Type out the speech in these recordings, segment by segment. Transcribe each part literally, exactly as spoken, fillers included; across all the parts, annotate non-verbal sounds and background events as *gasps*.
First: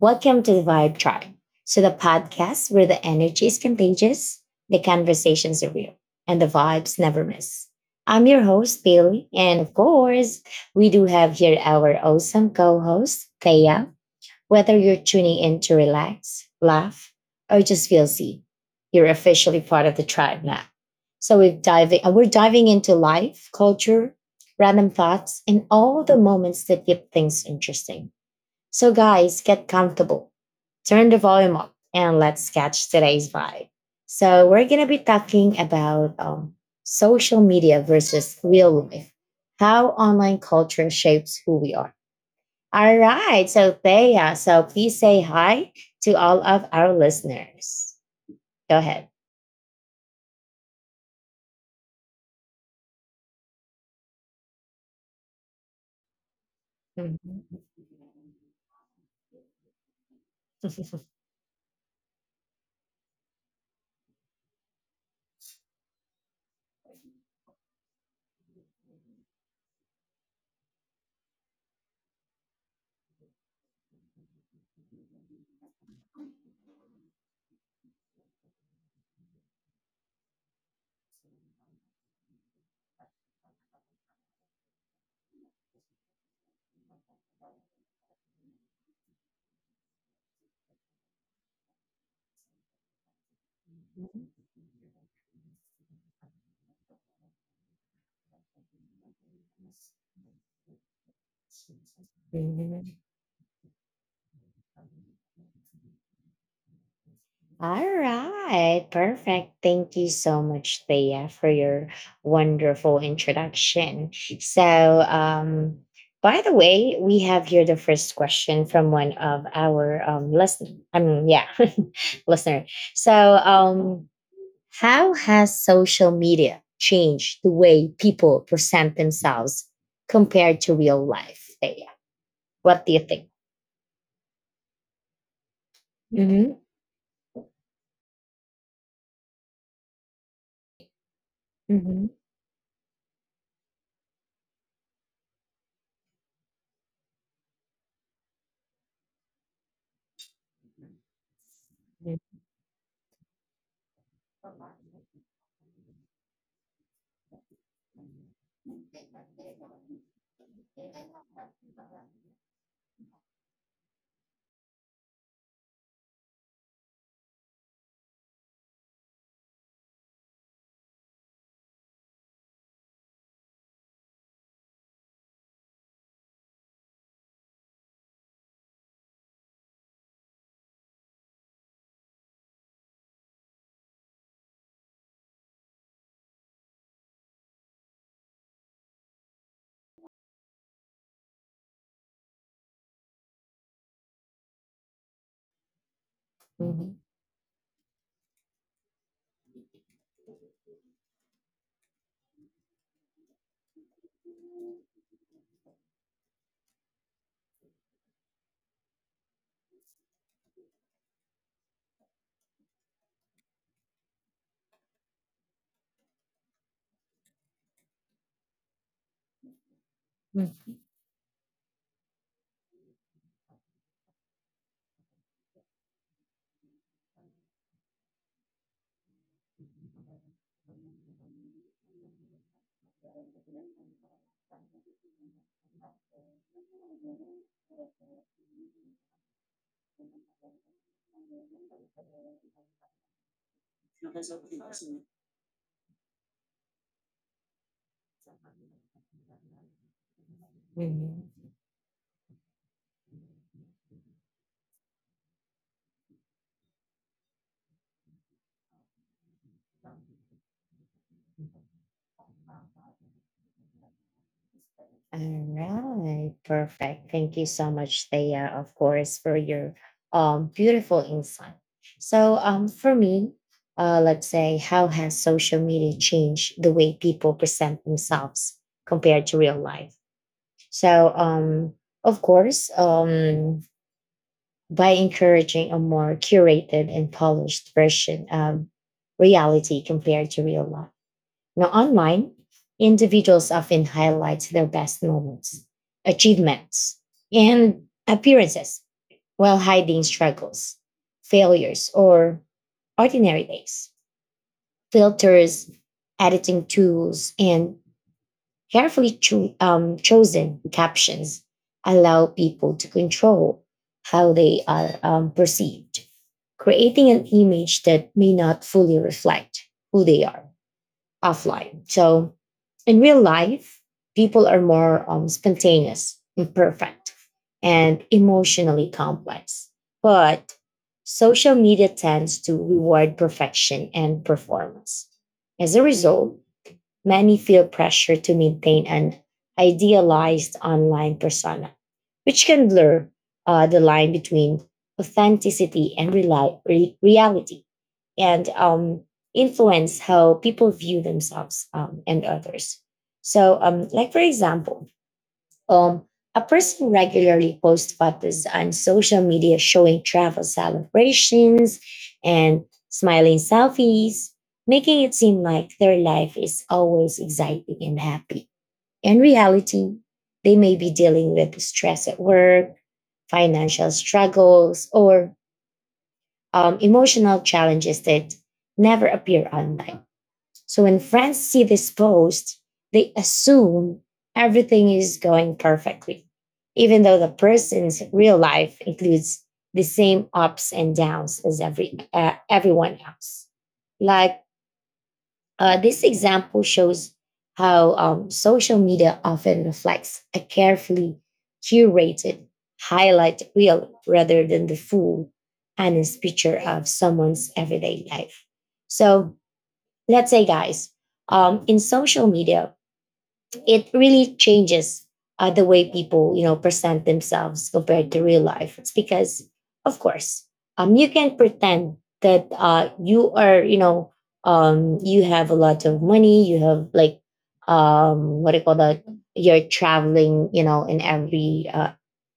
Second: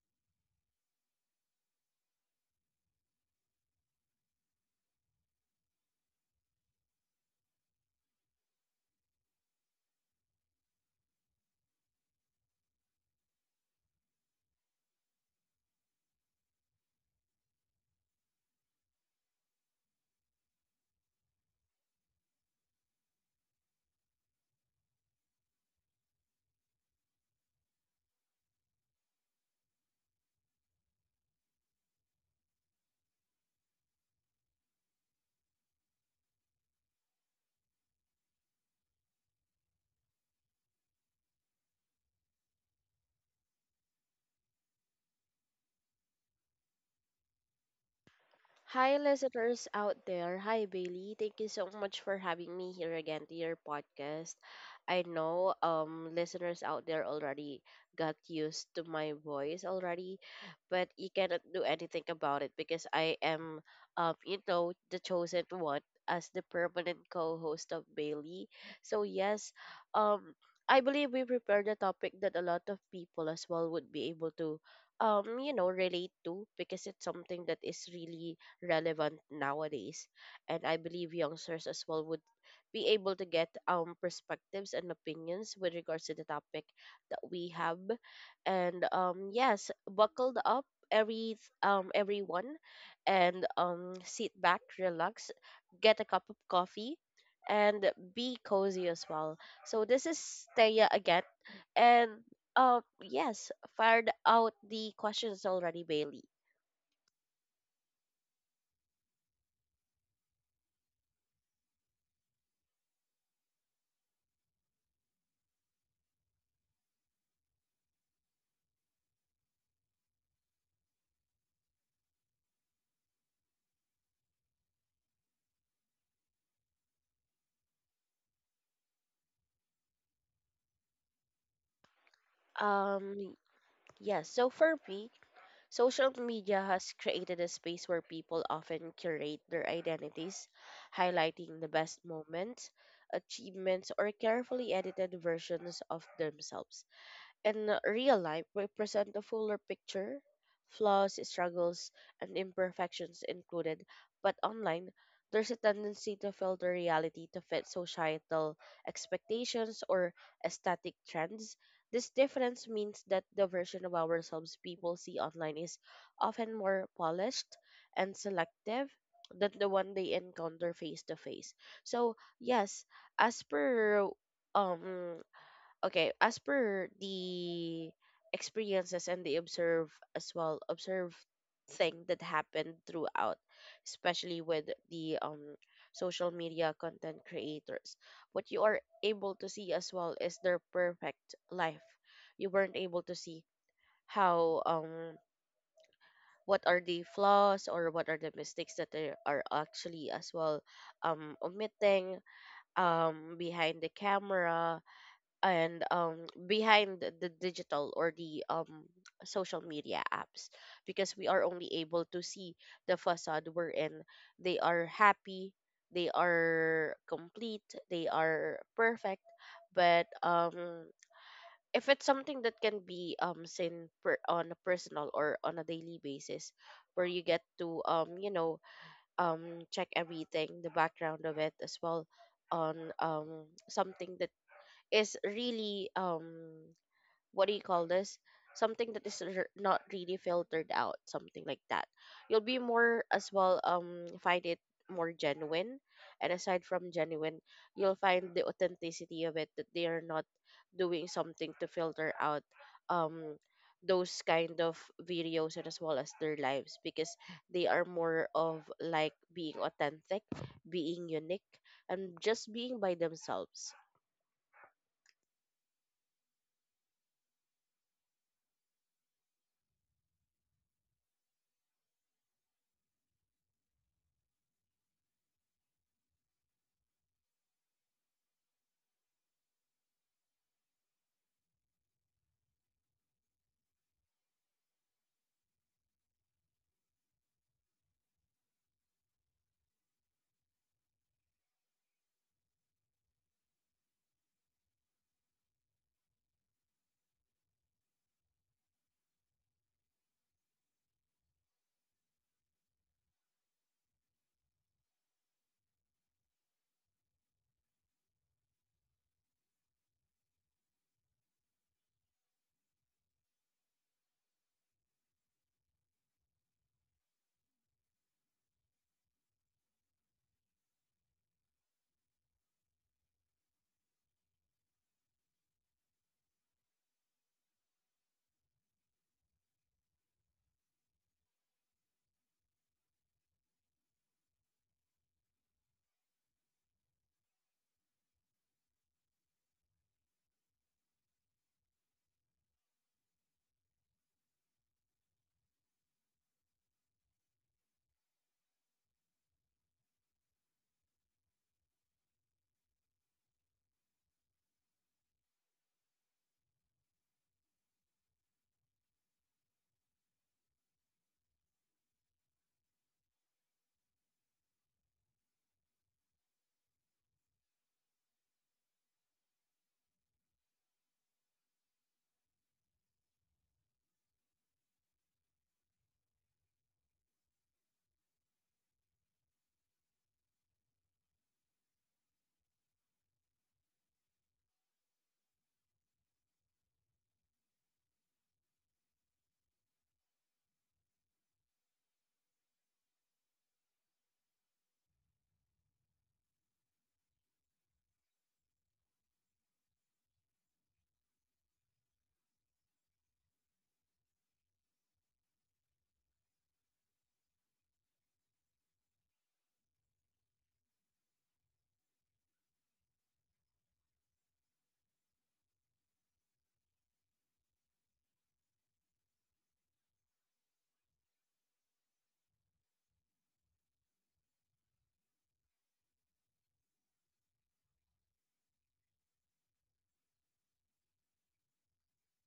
Welcome to the Vibe Tribe. So, the podcast where the energy is contagious, the conversations are real, and the vibes never miss. I'm your host, Bailey. And of course, we do have here our awesome co host, Thea. Whether you're tuning in to relax, laugh, or just feel seen, you're officially part of the tribe now. So, we're diving, uh, we're diving into life, culture, random thoughts, and all the moments that keep things interesting. So, guys, get comfortable, turn the volume up, and let's catch today's vibe. So, we're going to be talking about um, social media versus real life, how online culture shapes who we are. All right. So, Thea, so please say hi to all of our listeners. Go Hi, ahead. listeners out there. Hi, Bailey. Thank you so much for having me here again to your podcast. I know um listeners out there already got used to my voice already, but you cannot do anything about it because I am um you know the chosen one as the permanent co-host of Bailey. So yes, um I believe we prepared a topic that a lot of people as well would be able to um you know relate to because it's something that is really relevant nowadays. And I believe youngsters as well would be able to get um perspectives and opinions with regards to the topic that we have. And um yes, buckled up every um everyone and um sit back, relax, get a cup of coffee and be cozy as well. So this is Thea again and uh *laughs* yes, fired out the questions already, Bailey. All right, perfect. Thank you so much, Thea, for your wonderful introduction. So, um, by the way, we have here the first question from one of our um, listener. I mean, yeah, *laughs* listener. So, um, how has social media changed the way people present themselves compared to real life, Thea? What do you think? Um Yes, so for me, social Mm-hmm. media has created a space where people often curate their identities, highlighting the best Mm-hmm. moments, achievements, or carefully edited versions of themselves. In real life, we present a fuller picture, flaws, struggles, and imperfections included, but online, there's a tendency to filter reality to fit societal expectations or aesthetic trends. This difference means that the version of ourselves people see online is often more polished and selective than the one they encounter face to face. So, yes, as per um okay as per the experiences and the observe as well observe thing that happened throughout, especially with the um social media content creators. What you are able to see as well is their perfect life. You weren't able to see how, um what are Mm-hmm. the flaws or what are the mistakes that they are actually as well um omitting um behind the camera and um behind the the digital or the um social media apps, because we are only able to see the facade. We're in, they are happy, they are complete, they are perfect. But um if it's something that can be um seen per, on a personal or on a daily basis, where you get to um you know um check everything, the background of it as well, on um something that is really um what do you call this, something that is r- not really filtered out, something like that, you'll be more as well um find it more genuine. And aside from genuine, you'll find the authenticity of it, that they are not doing Mm-hmm. something to filter out, um those kind of videos and as well as their lives, because they are more of like being authentic, being unique, and just being by themselves. All right, perfect. Thank you so much, Thea, of course, for your um beautiful insight. So, um for me, uh let's say, how has social media changed the way people present themselves compared to real life? So, um of course, um by encouraging a more curated and polished version of reality compared to real life. Now, online, individuals often highlight their best moments, achievements, and appearances while hiding struggles, failures, or ordinary days. Filters, editing tools, and carefully cho- um, chosen captions allow people to control how they are um, perceived, creating an image that may not fully reflect who they are offline. So in real life, people are more um, spontaneous, imperfect, and emotionally complex. But social media tends to reward perfection and performance. As a result, many feel pressure to maintain an idealized online persona, which can blur uh, the line between authenticity and reli- re- reality, and um, influence how people view themselves um, and others. So, um, like for example, um, a person regularly posts photos on social media showing travel celebrations and smiling selfies, making it seem like their life is always exciting and happy. In reality, they may be dealing with stress at work, financial struggles, or um, emotional challenges that never appear online. So when friends see this post, they assume everything is going perfectly, even though the person's real life includes the same ups and downs as every uh, everyone else. Like, uh, this example shows how um, social media often reflects a carefully curated highlight reel rather than the full, honest picture of someone's everyday life. So let's say, guys, um, in social media it really changes uh, the way people, you know, present themselves compared to real life. It's because, of course, um, you can pretend that, uh, you are, you know um, you have a lot of money, you have like, um, what do you call that, you're traveling, you know in every, uh,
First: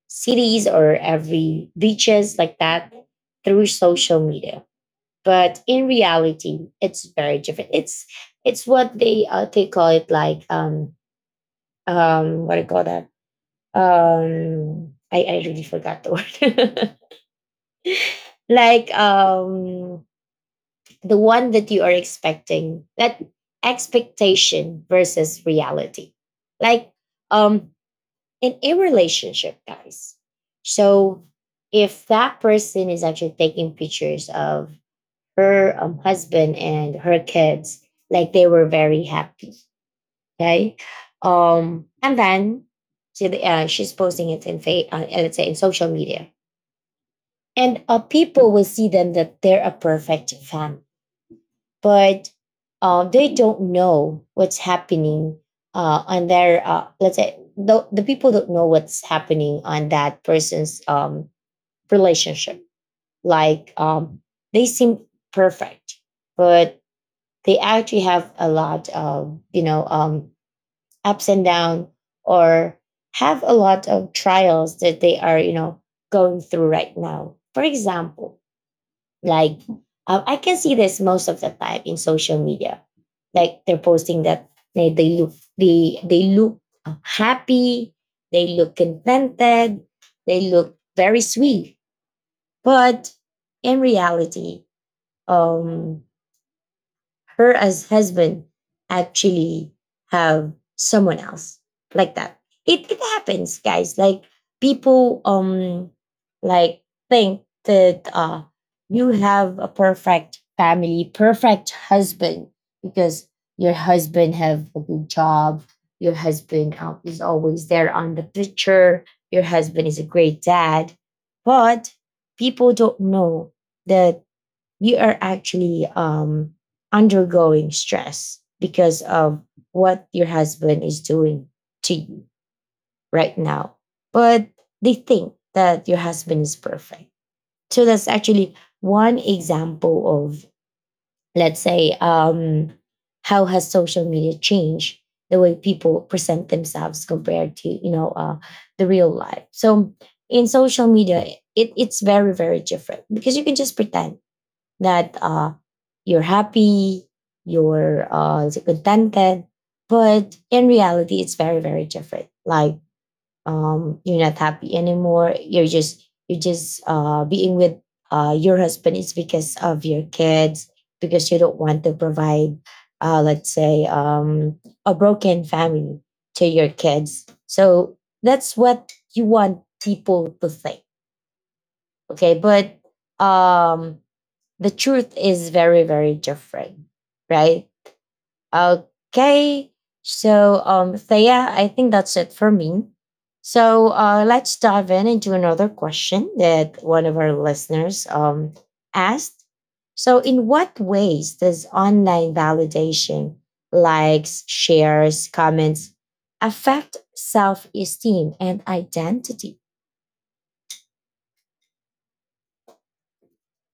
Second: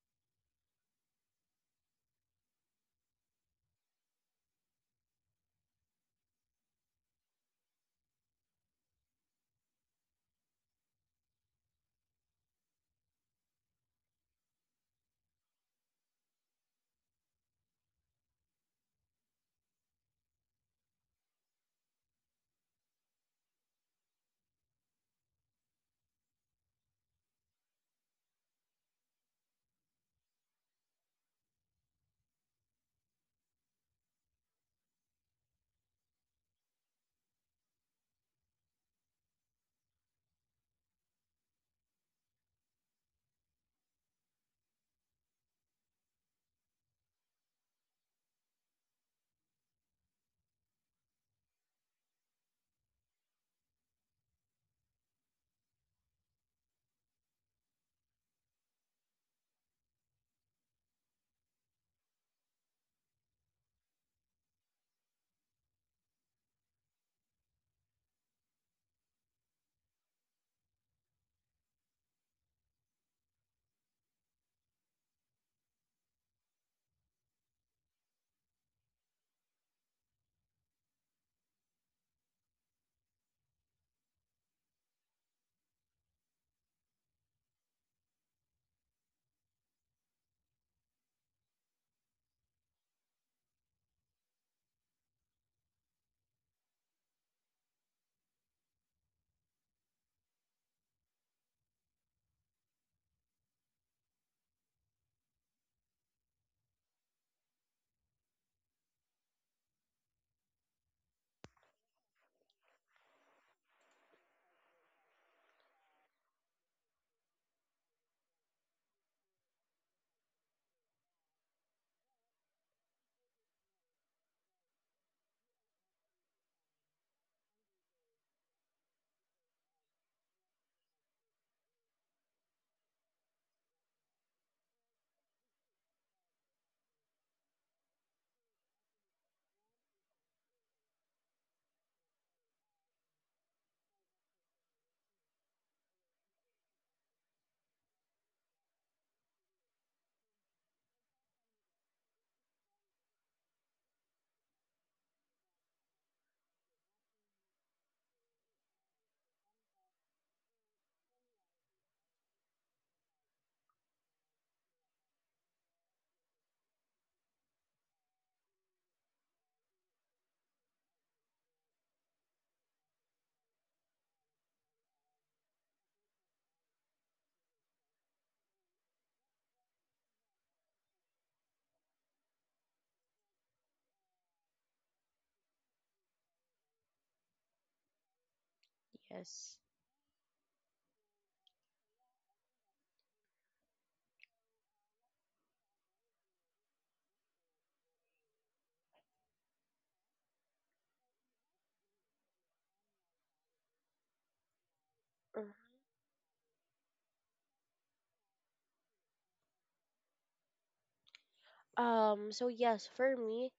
cities or every beaches like that, through social media. But in reality it's very different. it's it's what they, uh, they call it, like, um um what do you call that, um i i really forgot the word. *laughs* Like, um the one that you are expecting, that expectation versus reality. Like, um in a relationship, guys. So if that person is actually taking pictures of her um, husband and her kids, like they were very happy, okay, um and then she, uh, she's posting it in fa- uh, let's say, in social media, and, uh, people will see them, that they're a perfect family. But, uh, they don't know what's happening, uh, on their, uh, let's say, the, the people don't know what's happening on that person's um, relationship. Like, um, they seem perfect, but they actually have a lot of, you know, um, ups and down, or have a lot of trials that they are, you know going through right now. For example, like, uh, I can see this most of the time in social media, like they're posting that they, they look they they look happy, they look contented, they look very sweet. But in reality, um her as husband actually have someone else, like that. It it happens, guys. Like people, um like, think that, uh you have a perfect family, perfect husband, because your husband have a good job, your husband um, is always there on the picture, your husband is a great dad. But people don't know that you are actually um, undergoing stress because of what your husband is doing to you right now. But they think that your husband is perfect. So that's actually one example of, let's say, um, how has social media changed the way people present themselves compared to, you know, uh, the real life. So in social media, it, it's very, very different, because you can just pretend that, uh, you're happy, you're, uh, contented. But in reality, it's very, very different. Like, um, you're not happy anymore. You're just you're just uh, being with, uh, your husband is because of your kids, because you don't want to provide, uh, let's say, um, a broken family to your kids. So that's what you want people to think. Okay, but, um, the truth is very, very different, right? Yes. Okay. So, um, Thea, I think that's it for me. So, uh, let's dive in into another question that one of our listeners um, asked. So, in what ways does online validation, likes, shares, comments, affect self esteem and identity? Um, so yes, for me,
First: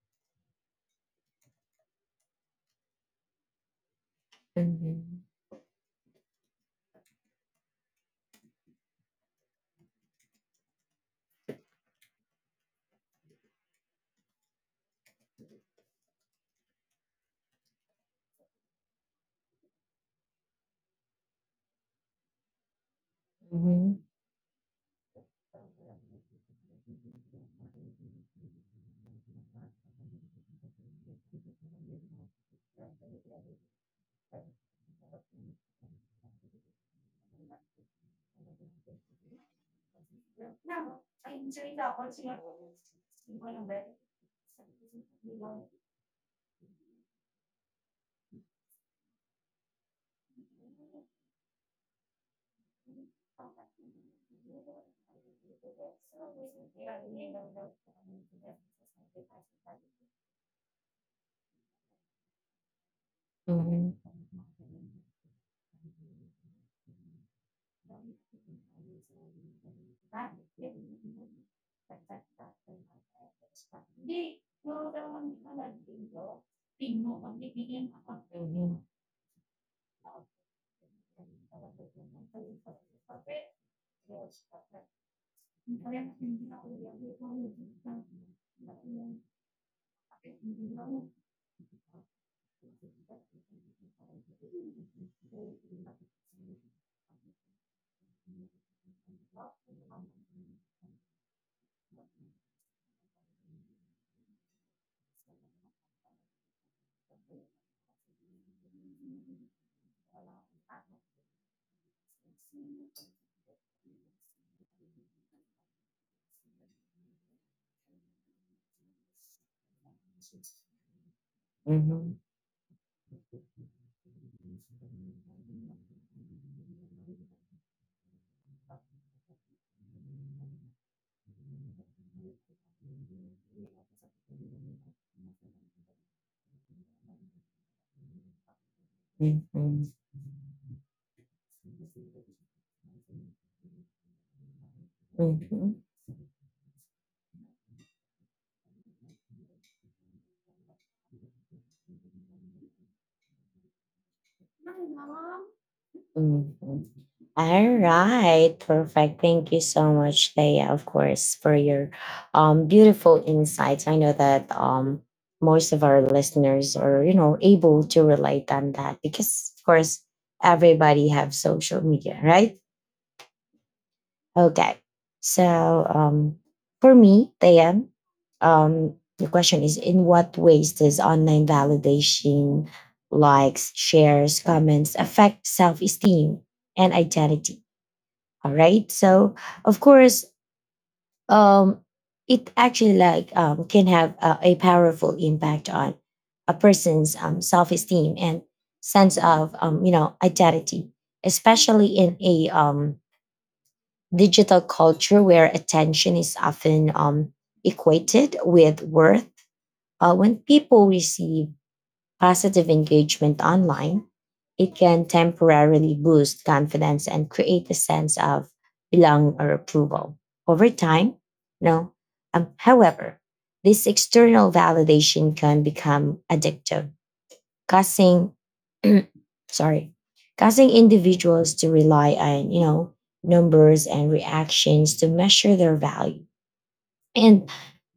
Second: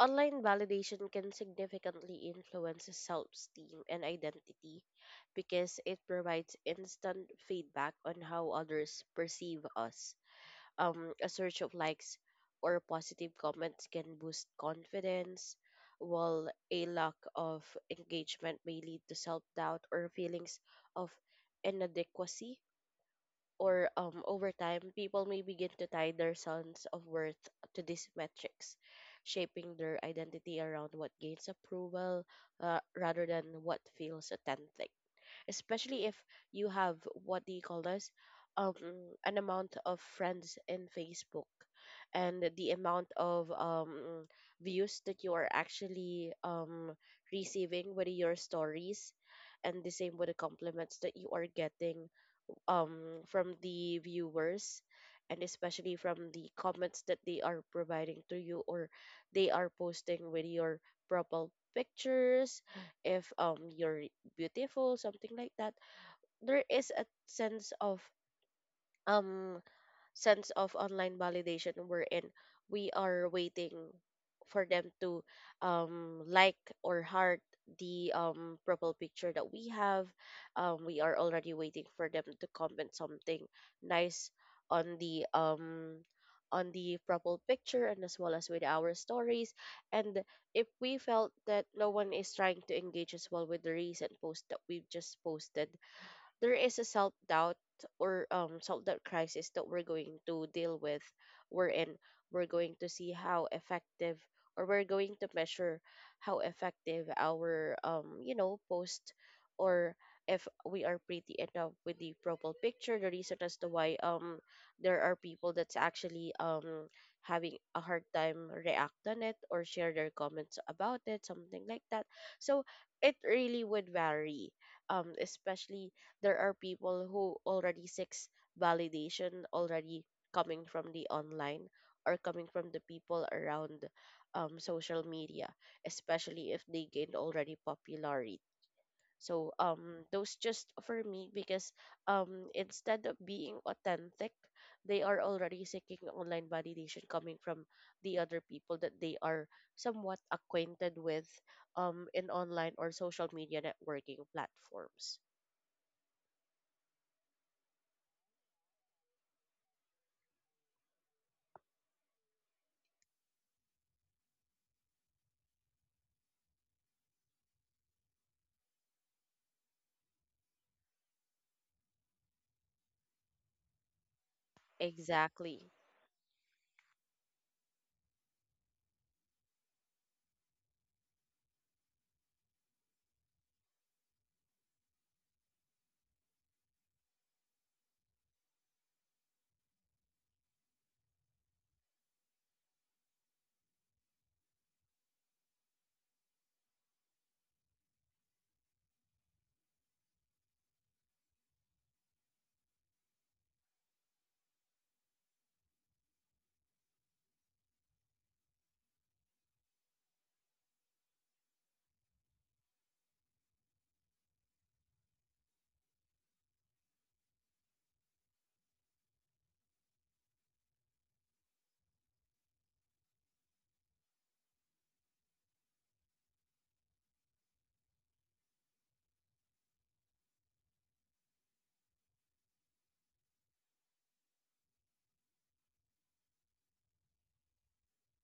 online validation can significantly influence self-esteem and identity Mhm. because it provides instant feedback on how others perceive us. Um, a search of likes or positive comments can boost confidence, while a lack of engagement may lead to self-doubt or feelings of inadequacy, or um, Mhm. over time, people may begin to tie their sense of worth to these metrics, shaping their identity around what gains approval uh, rather than what feels authentic. Especially if you have, what do you call this? Um, an amount of friends in Facebook, and the amount of um, views that you are actually um, receiving with your stories, and the same with the compliments that you are getting um from the viewers, and especially from the comments that they are providing to you or they are posting with your profile pictures, if um you're Mm. beautiful, something like that, there is a sense of um sense of online validation wherein we are waiting Hindi, for them yung to dalawang kanan um, dito, like or tingnan heart mo, the magiging ako. um, profile Mhm. picture that we have. Um, we are already waiting for them to comment something nice on the um, on the profile picture and as well as with our stories. And if we felt that no one is trying to engage as well with the recent post that we've just posted, there is a self doubt or um self doubt crisis that we're going to deal with. We're in. We're going to see how effective, or we're going to measure how effective our um you know post, or if we are pretty enough with the profile picture. The reason as to why um there are people that's actually um having a hard time react on it or share their comments about it, something like that. Mhm. So it really would vary, um especially there are people who already seeks validation already, coming from the online or coming from the people around um, social media, especially if they gained already popularity. So um, Mhm. those just for me, because um, instead of being authentic, they are already seeking Mhm. online validation coming from the other people that they are somewhat acquainted with um, in online or social media networking platforms. Ma'am, mhm. All right, perfect. Thank you so much, Thea, of course, for your um, beautiful insights. I know that, um, most of our listeners are, you know, able to relate on that, because, of course, everybody have social media, right? Okay. Exactly. So, um, for me, Thea, um, the question is: in what ways does online validation, likes, shares, comments, affect self-esteem and identity? All right, so, of course, um it actually like, um, can have a, a, powerful impact on a person's um, self-esteem and sense of, um, you know, identity, especially in a um, digital culture where attention is often um, equated with worth. Uh, when people receive positive engagement online, it can temporarily boost confidence and create a sense of belonging or approval over time. No. Um, however, this external validation can become addictive, causing *clears throat* sorry, causing individuals to rely on, you know, numbers and reactions to measure their value, and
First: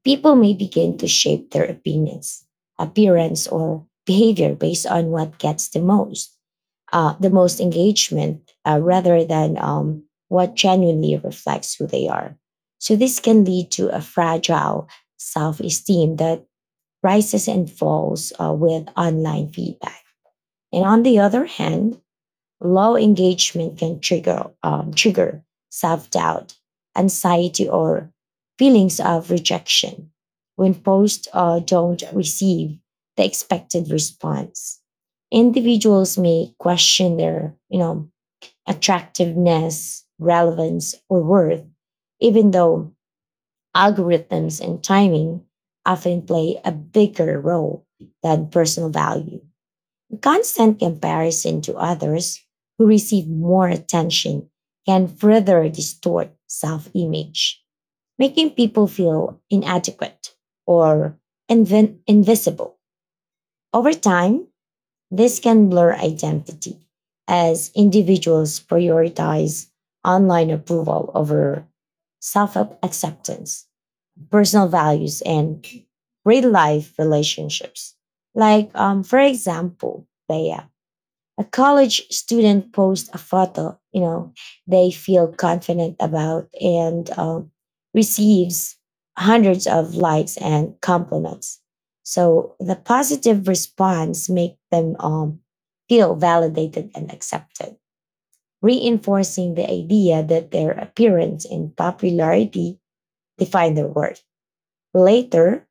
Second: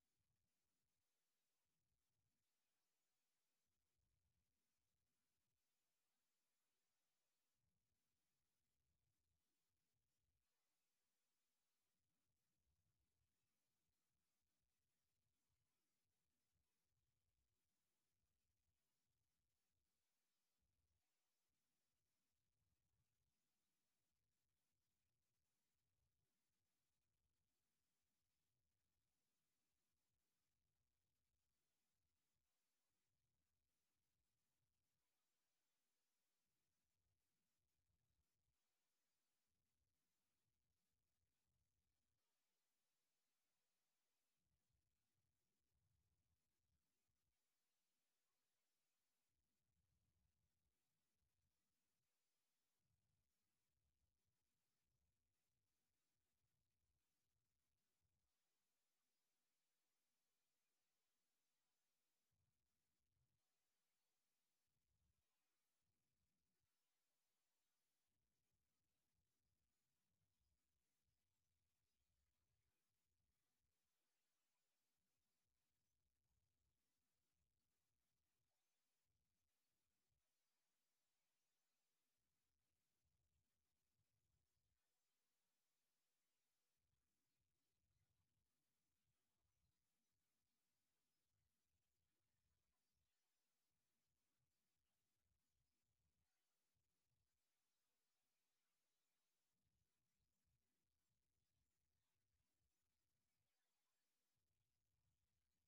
people may begin to shape their opinions, appearance, or behavior based on what gets the most, uh, the most engagement, uh, rather than um, what genuinely reflects who they are. So this can lead to a fragile self-esteem that rises and falls, uh, with online feedback. And on the other hand, low engagement can trigger um, trigger self doubt, anxiety, or feelings of rejection when posts, uh, don't receive the expected response. Individuals may question their, you know, attractiveness, relevance, or worth, even though algorithms and timing often play a bigger role than personal value. Constant comparison to others who receive more attention can further distort self image, making people feel inadequate or invi- invisible. Over time, this can blur identity as individuals prioritize online approval over self acceptance, personal values, and real life relationships. Like, um, for example, Bea, a college student posts a photo, you know, they feel confident about, and um, receives hundreds of likes and compliments. So the positive response make them um, feel validated and accepted, reinforcing the idea that their appearance and popularity define their worth. Later,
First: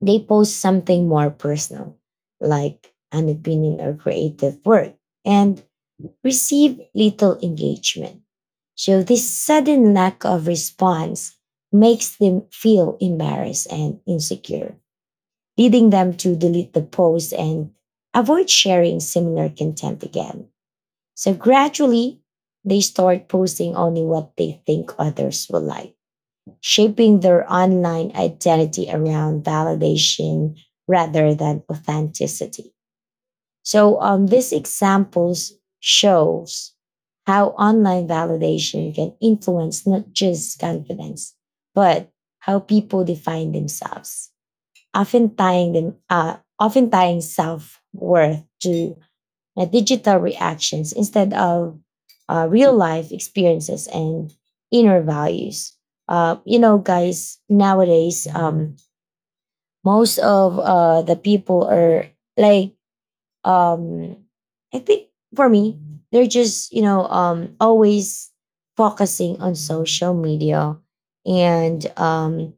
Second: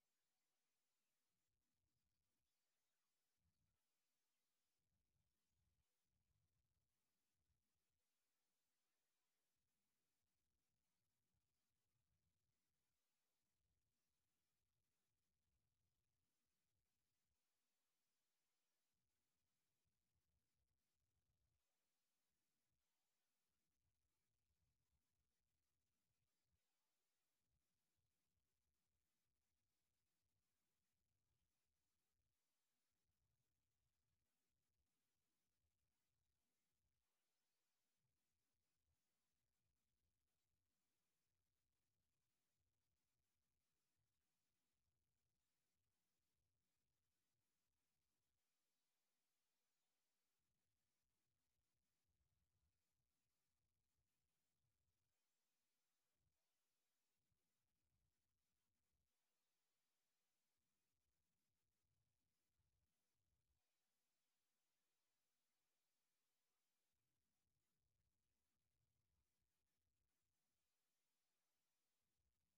they post something more personal, like an opinion or creative work, and receive little engagement. So this sudden lack of response makes them feel embarrassed and insecure, leading them to delete the post and avoid sharing similar content again. So, gradually, they start posting only what they think others will like, shaping their online identity around validation rather than authenticity. So, um, these examples shows how online validation can influence not just confidence, but how people define themselves, often tying them, uh, often tying self worth to, uh, digital reactions instead of, uh, real life experiences and inner values. Uh, you know, guys, nowadays, um, most of, uh, the people are, like, um I think for me they're just, you know, um always focusing on social media, and um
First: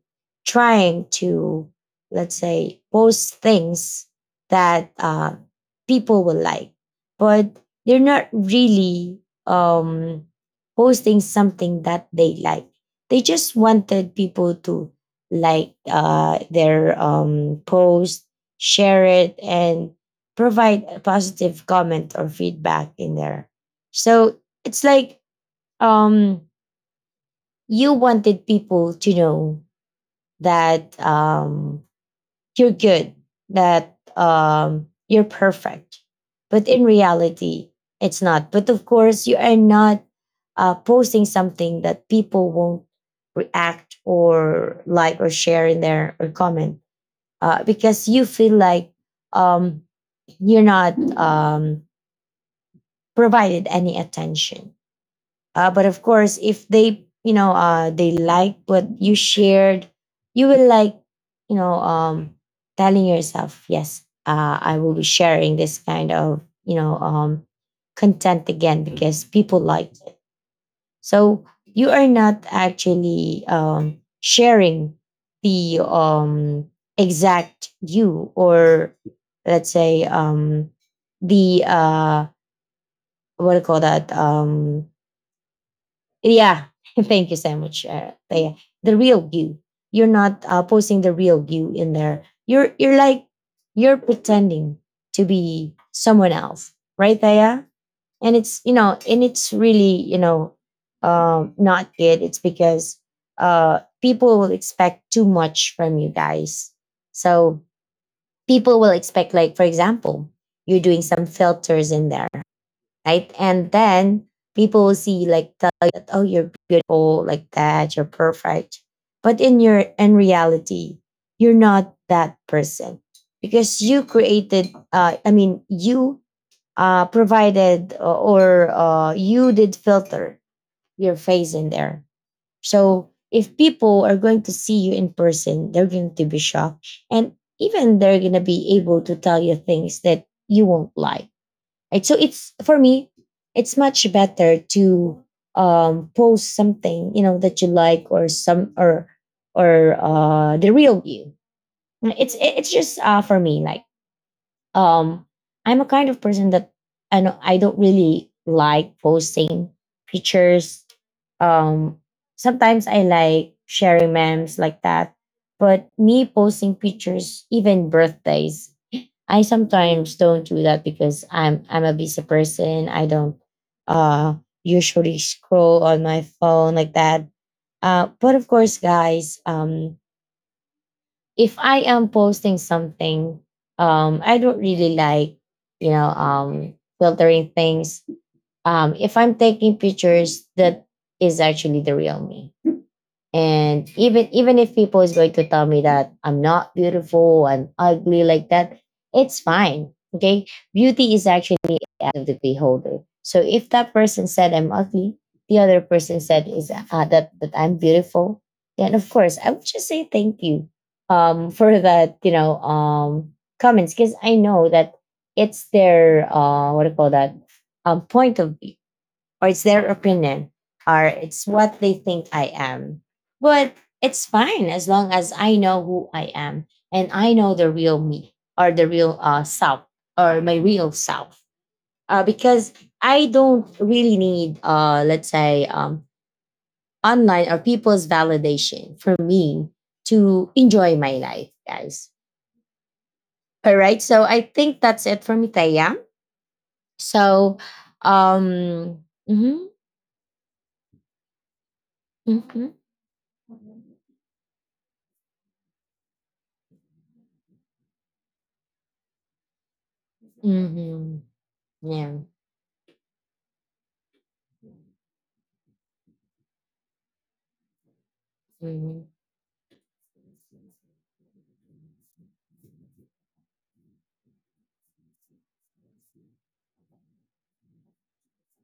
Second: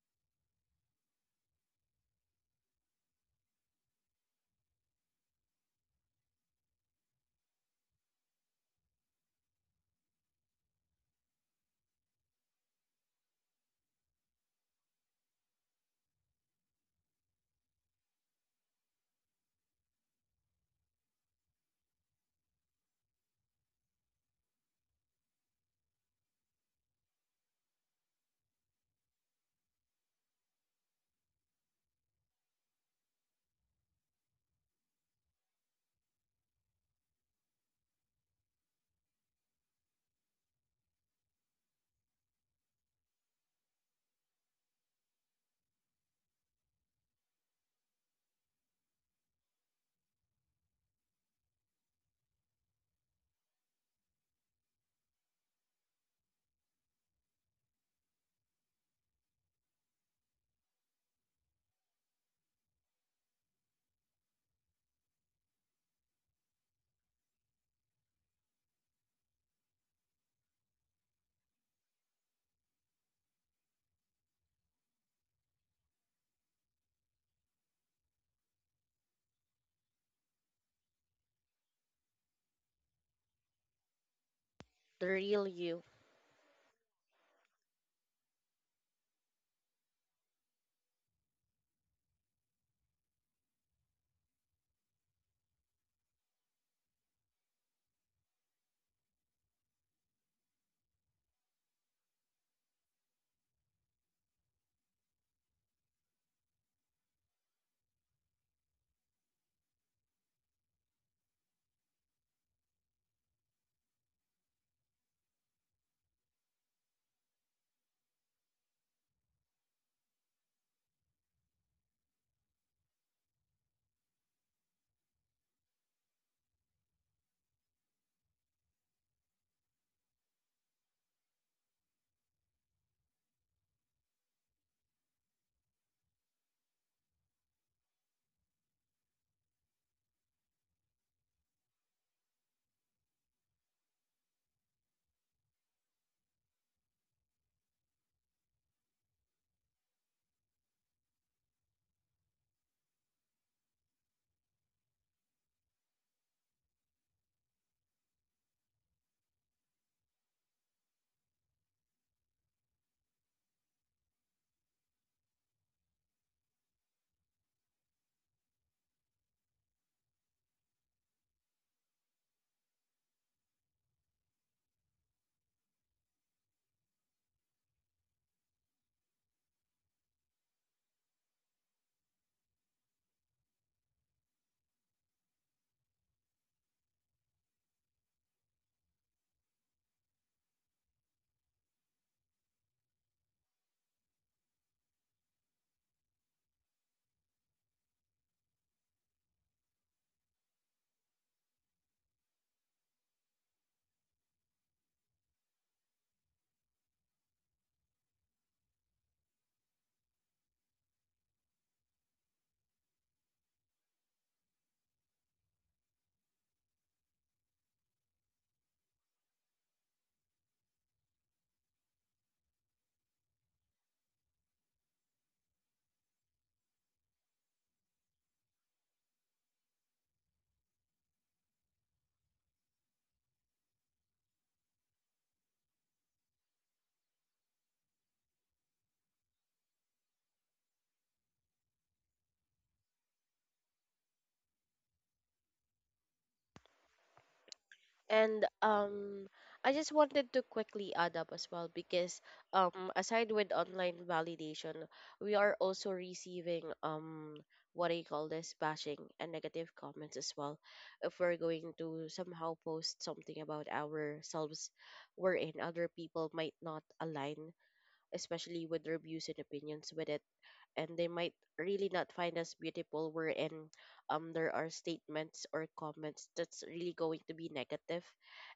trying to, let's say, post things that, uh people will like, but they're not really, um posting something that they like. They just wanted people to like, uh their um post, share it, and provide a positive comment or feedback in there. So it's like, um, you wanted people to know that, um, you're good, that, um, you're perfect. But in reality, it's not. But of course, you are not uh, posting something that people won't react or like or share in there or comment uh, because you feel like um, you're not um, provided any attention. Uh, but of course, if they, you know, uh, they like what you shared, you will like, you know, um, telling yourself, yes, uh, I will be sharing this kind of, you know, um, content again because people liked it. So you are not actually um, sharing the um, exact you or let's say um, the uh, what do you call that um, The real you. Yeah, *laughs* thank you so much, uh, Taya. The real you. You're not uh, posting the real you in there. You're you're like you're pretending to be someone else, right, Taya? And it's you know, and it's really you know, um, not good. It's because uh, people will expect too much from you guys. So people will expect, like for example, you're doing some filters in there, right? And then people will see like tell you that, oh, you're beautiful, like that, you're perfect. But in your in reality, you're not that person because you created. Uh, I mean, you uh, provided uh, or uh, you did filter your face in there. So if people are going to see you in person, they're going to be shocked, and even they're going to be able to tell you things that you won't like. Right. So it's for me, it's much better to um, post something you know that you like or some or or uh, the real you. It's it's just uh, for me like um I'm a kind of person that I know I don't really like posting pictures. um Sometimes I like sharing memes like that, but me posting pictures, even birthdays, I sometimes don't do that because i'm i'm a busy person. I don't uh usually scroll on my phone like that. Uh but of course, guys um if I am posting something, um, I don't really like, you know, um, filtering things. Um, if I'm taking pictures, that is actually the real me. And even even if people is going to tell me that I'm not beautiful, I'm ugly like that, it's fine. Okay. Beauty is actually out of the beholder. So if that person said I'm ugly, the other person said is uh, that that I'm beautiful, then of course I would just say thank you um *laughs* for that, you know, um comments because I know that it's their uh what do you call that um point of view, or it's their opinion, or it's what they think I am. But it's fine as long as I know who I am, and I know the real me, or the real uh, self, or my real self. Uh, because I don't really need, uh, let's say, um, online or people's validation for me to enjoy my life, guys. All right. So I think that's it for me, Taya. So, And um, um, mhm, I just wanted to quickly add up as well, because mhm, um, aside with online validation, we are also receiving um, what I call this bashing and negative comments as well. If mhm. we're going to Yeah. somehow post something about ourselves, wherein other people might not align, especially with their Mm-hmm. views and opinions with it, and they might really not find us beautiful, wherein um there are statements or comments that's really going to be negative.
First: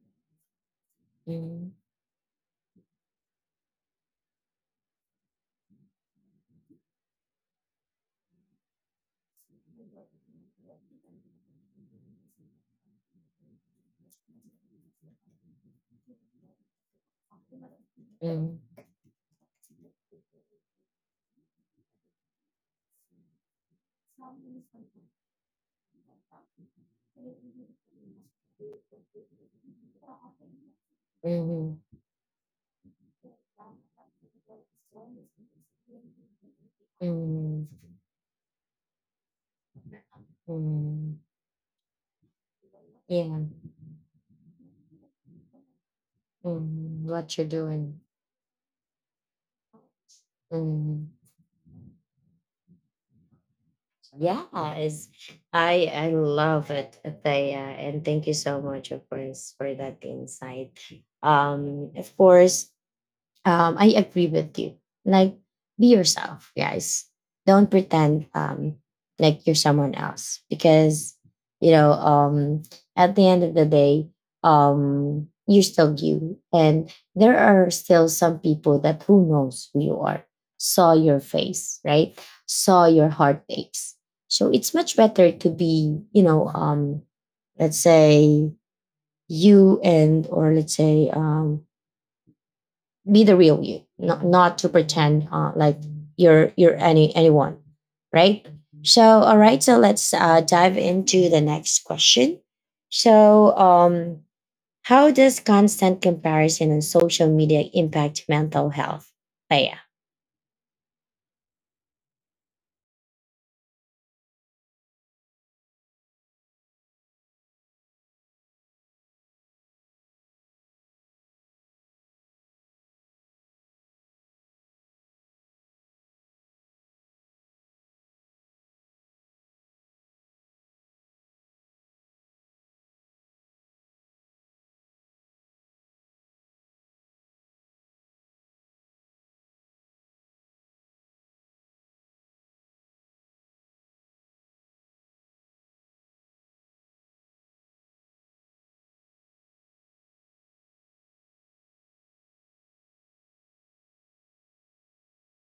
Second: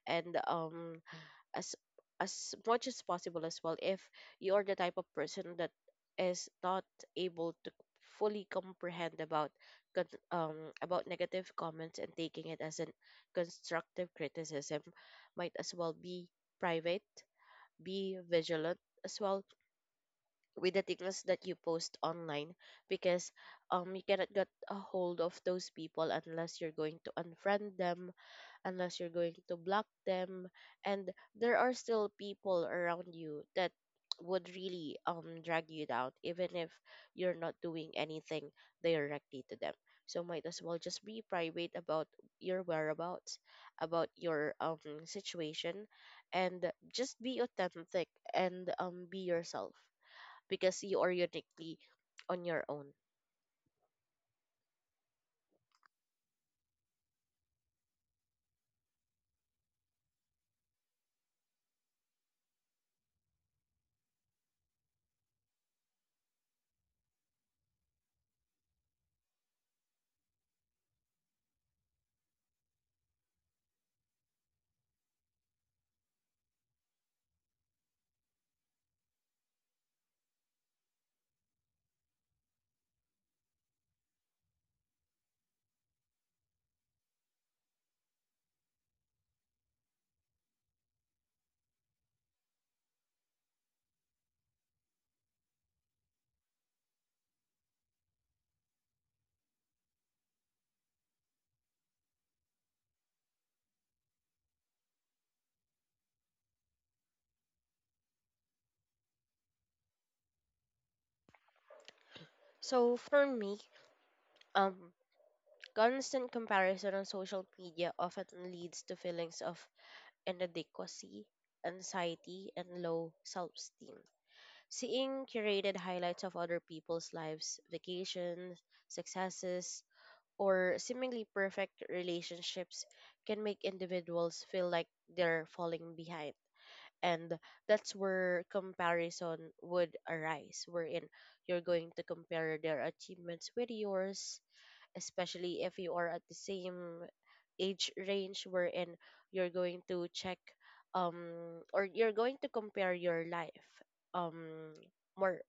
And um Mm-hmm. as as much as possible as well, if you're the type of person that is not able to fully comprehend about con- um about negative comments and taking it as an constructive criticism, might as well be private, be vigilant as well with the things that you post online, because um you cannot get a hold of those people unless you're going to unfriend them, unless you're going to block them. And there are Mm-hmm. still people around you that would really um drag you down, even if you're not Mm-hmm. doing anything directly to them. So might as well just Mm-hmm. be private about your whereabouts, Yeah. about your um situation, and Mm-hmm. just be What you're doing. authentic and um be yourself, because you Mm-hmm. are uniquely on your own. Yeah, is I I love it, Thea, and thank you so much, of course, for that insight. Um, of course, um, I agree with you. Like, be yourself, guys. Don't pretend um, like you're someone else because, you know, um, at the end of the day, um, you're still you. And there are still some people that who knows who you are, saw your face, right? Saw your heartaches. So it's much better to be, you know, um, let's say you, and, or let's say, um, be the real you, not not to pretend uh, like you're you're any anyone, right? So all right, so let's uh, dive into the next question. So um, how does constant comparison on social media impact mental health? Oh, yeah. So for me, um, constant comparison on social media often leads to feelings of inadequacy, anxiety, and low self-esteem. Seeing curated highlights of other people's lives, vacations, successes, or seemingly perfect relationships can make individuals feel like they're falling behind. And that's where comparison would arise, wherein you're going to compare their achievements with yours, especially if you are at the same age range, wherein you're going to check um or you're going to compare your life um more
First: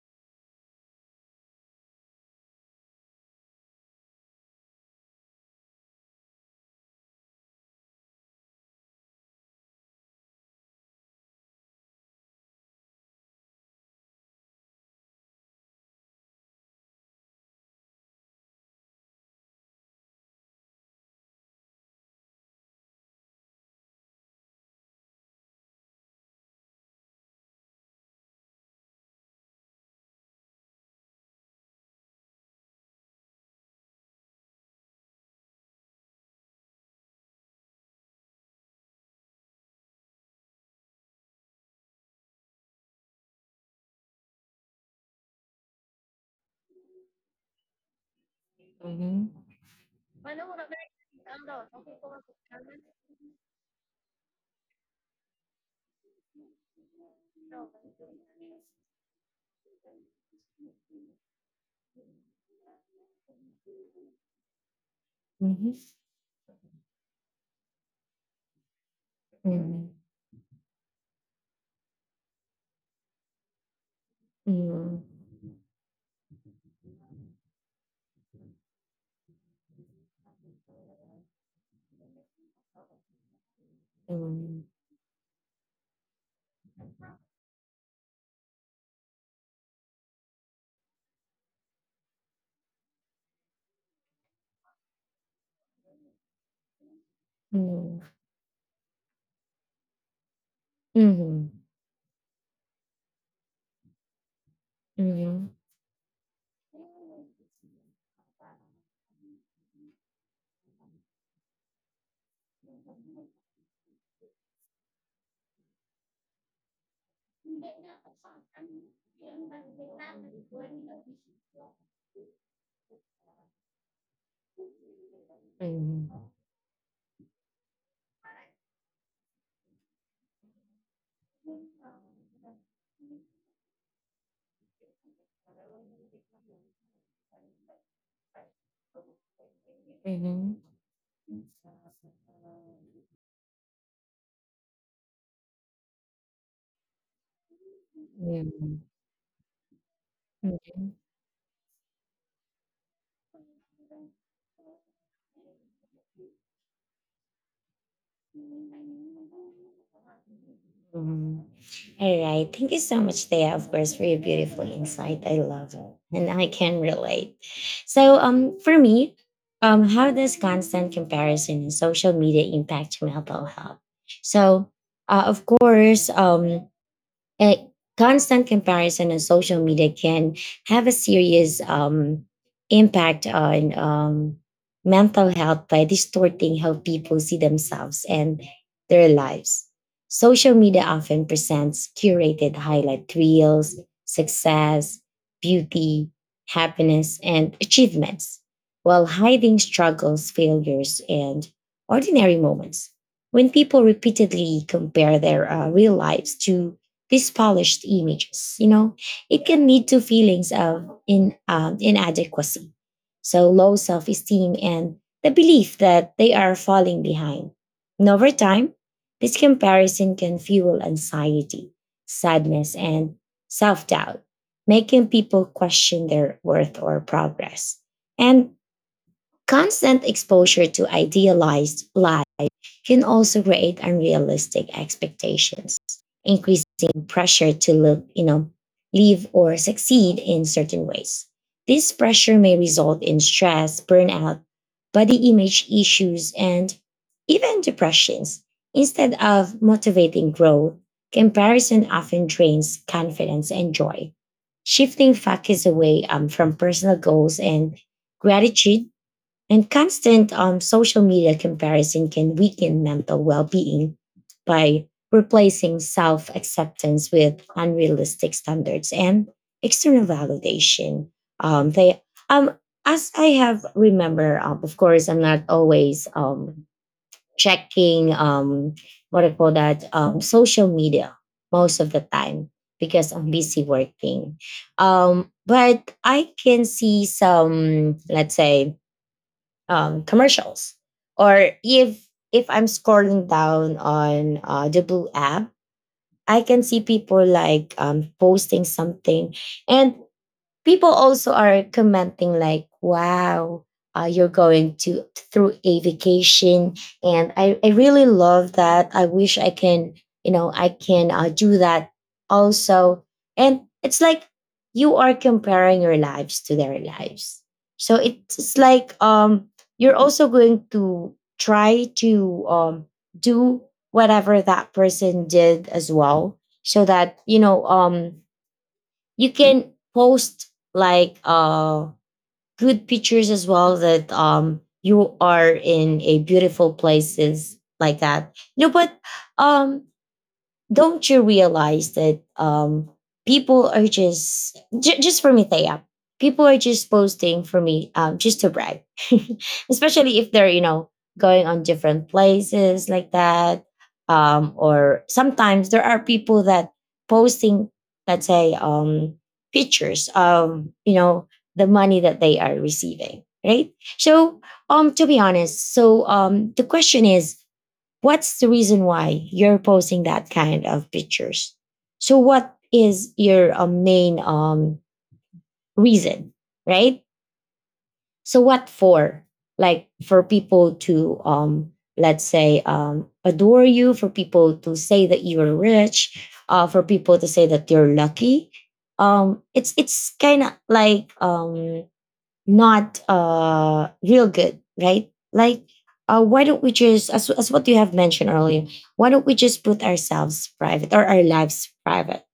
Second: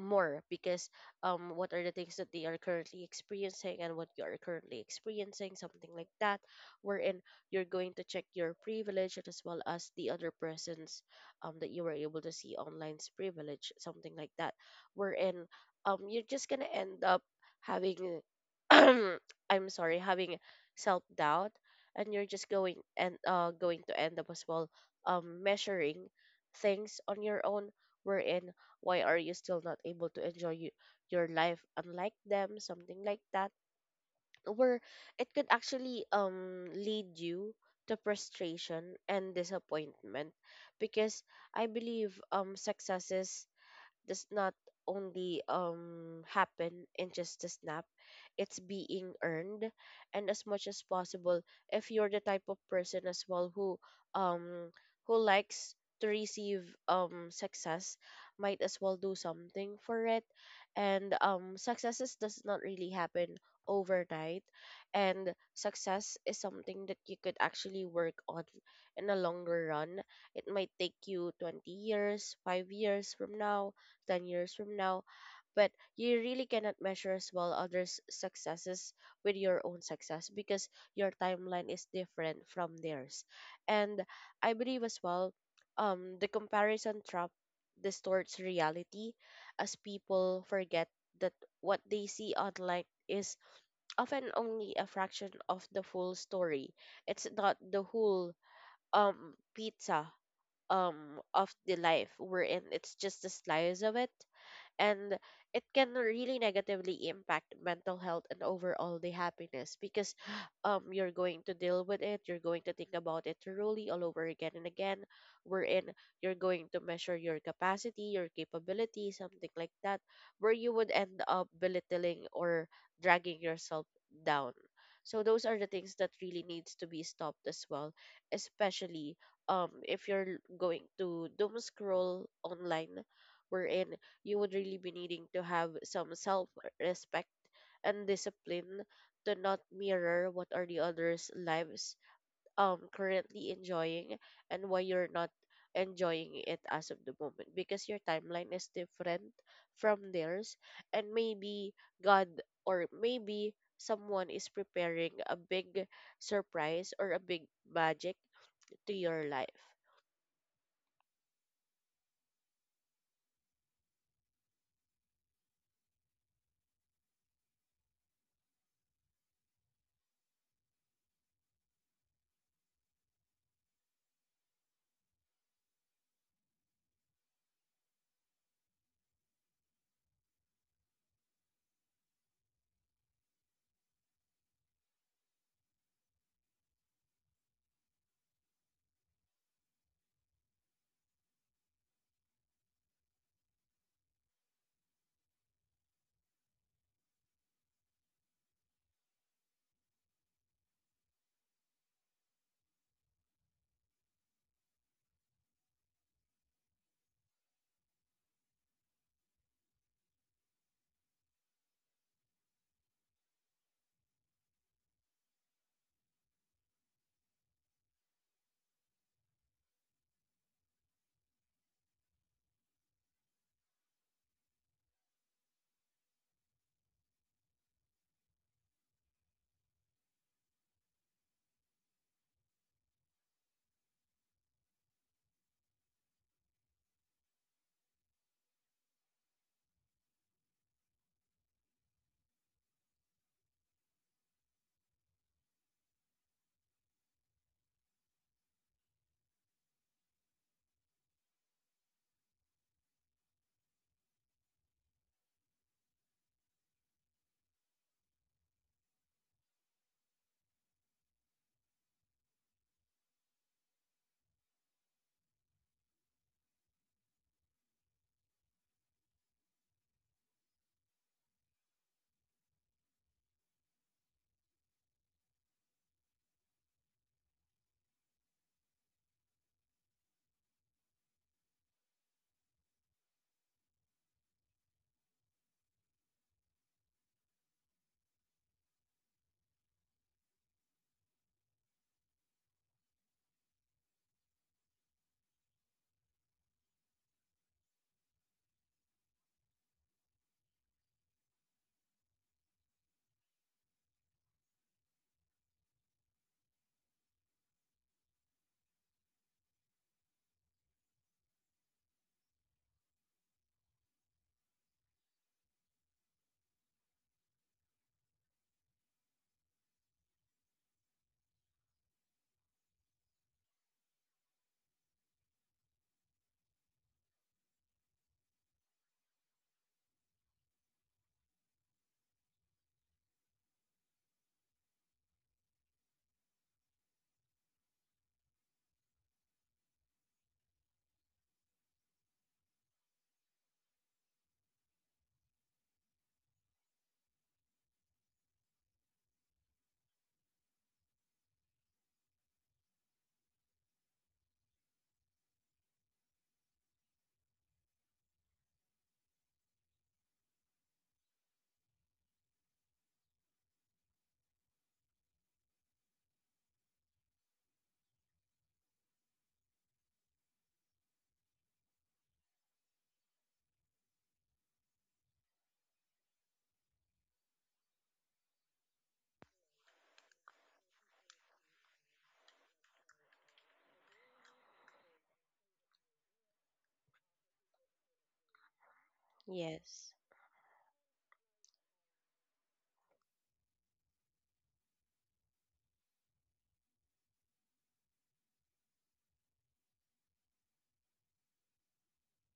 more, because um what are the things that they are currently experiencing and what you are currently experiencing, something like that, wherein you're going to check your privilege and as well as the other person's, um that you were able to see online's privilege, something like that, wherein um you're just gonna end up having *clears throat* I'm sorry, having self doubt, and you're just going and uh going to end up as well um measuring things on your own, wherein why are you still not able to enjoy you, your life unlike them? Something like that. Where it could actually um lead you to frustration and disappointment, because I believe um successes does not only um happen in just a snap, it's being Mm-hmm. earned. And as much as possible, if you're the type of person as well who um who likes to receive um success, might as well do something for it. And um successes does not really happen overnight, and Mm-hmm. success is something that you could actually work on in a longer Mm-hmm. run. It might take you twenty years, five years from now, ten years from now, but you really cannot measure as well others' successes with your own success because your timeline is different from theirs. And I Mm-hmm. believe as well, um, the comparison trap distorts reality, as people forget that what they see online is often only a fraction of the full story. It's not the Mm-hmm. whole um pizza um of Mm-hmm. the life we're in. It's just a slice of it, and it can really negatively impact mental health and overall the happiness, because *gasps* um you're going to deal with it, you're going to think about it thoroughly all over again and again, wherein you're going to measure your capacity, your capability, something like that, where you would end up belittling or dragging yourself down. So those are the things that Mm-hmm. Mm-hmm. really needs to be stopped as well, especially um if you're going to doom scroll online, wherein you would really be needing to have some self respect and discipline to not mirror what Mm-hmm. are the others' lives um currently enjoying, and why you're not enjoying it as of the moment, because your timeline is Mm-hmm. different from theirs. Yeah. And maybe God, or maybe someone is preparing a big surprise or a big magic to your life. Mhm. All right. Thank you so much, Thea, of course, for your beautiful insight. I love it. And I can relate. So um for me, um, how does constant comparison in social media impact mental health? So uh, of course, um, a constant comparison on social media can have a serious um, impact on um, mental health by distorting how people see themselves and their lives. Social media often presents curated highlight reels, success, beauty, happiness, and achievements, while hiding struggles, failures, and ordinary moments. When people repeatedly compare their uh, real lives to these polished images, you know, it can lead to feelings of in, um, inadequacy, so low self esteem, and the belief that they are falling behind. And over time, this comparison can fuel anxiety, sadness, and self doubt, making people question their worth or progress. And constant exposure to idealized lives can also create unrealistic expectations, increasing pressure to look, you know, live or succeed in certain ways. This pressure may result in stress, burnout, body image issues, and even depressions. Instead of motivating growth, comparison often drains confidence and joy, shifting focus away um, from personal goals and gratitude. And constant um, social media comparison can weaken mental well being by replacing self acceptance with unrealistic standards and external validation. Um, they, um, as I have remember, um, of course, I'm not always um, checking um, what I call that um, social media most of the time because I'm busy working. Um, but I can see some, let's say, um, commercials. Or if if I'm scrolling down on uh, the blue app, I can see people like um, posting something, and people also are commenting like, wow, uh, you're going to through a vacation, and I, I really love that. I wish I can, you know, I can uh, do that also. And it's like you are comparing your lives to their lives. So it's, it's like um you're also going to try to um do whatever that person did as well, so that, you know, um you can post like uh good pictures as well that um you are in a beautiful places like that, you know. But um don't you realize that um people are just j- just for me, Thea, people are just posting, for me, um just to brag, *laughs* especially if they're, you know, going on different places like that. Um or sometimes there are people that posting, let's say, um pictures of, you know, the money that they are receiving, right? So um to be honest, so um the question is, what's the reason why you're posting that kind of pictures? So what is your uh, main um reason, right? So what for? Like, for people to um let's say um adore you, for people to say that you're rich, uh for people to say that you're lucky. um it's Yes. it's kind of like um not uh real good, right? Like uh why don't we just, as as what you have mentioned earlier, why don't we just put ourselves private, or our lives private?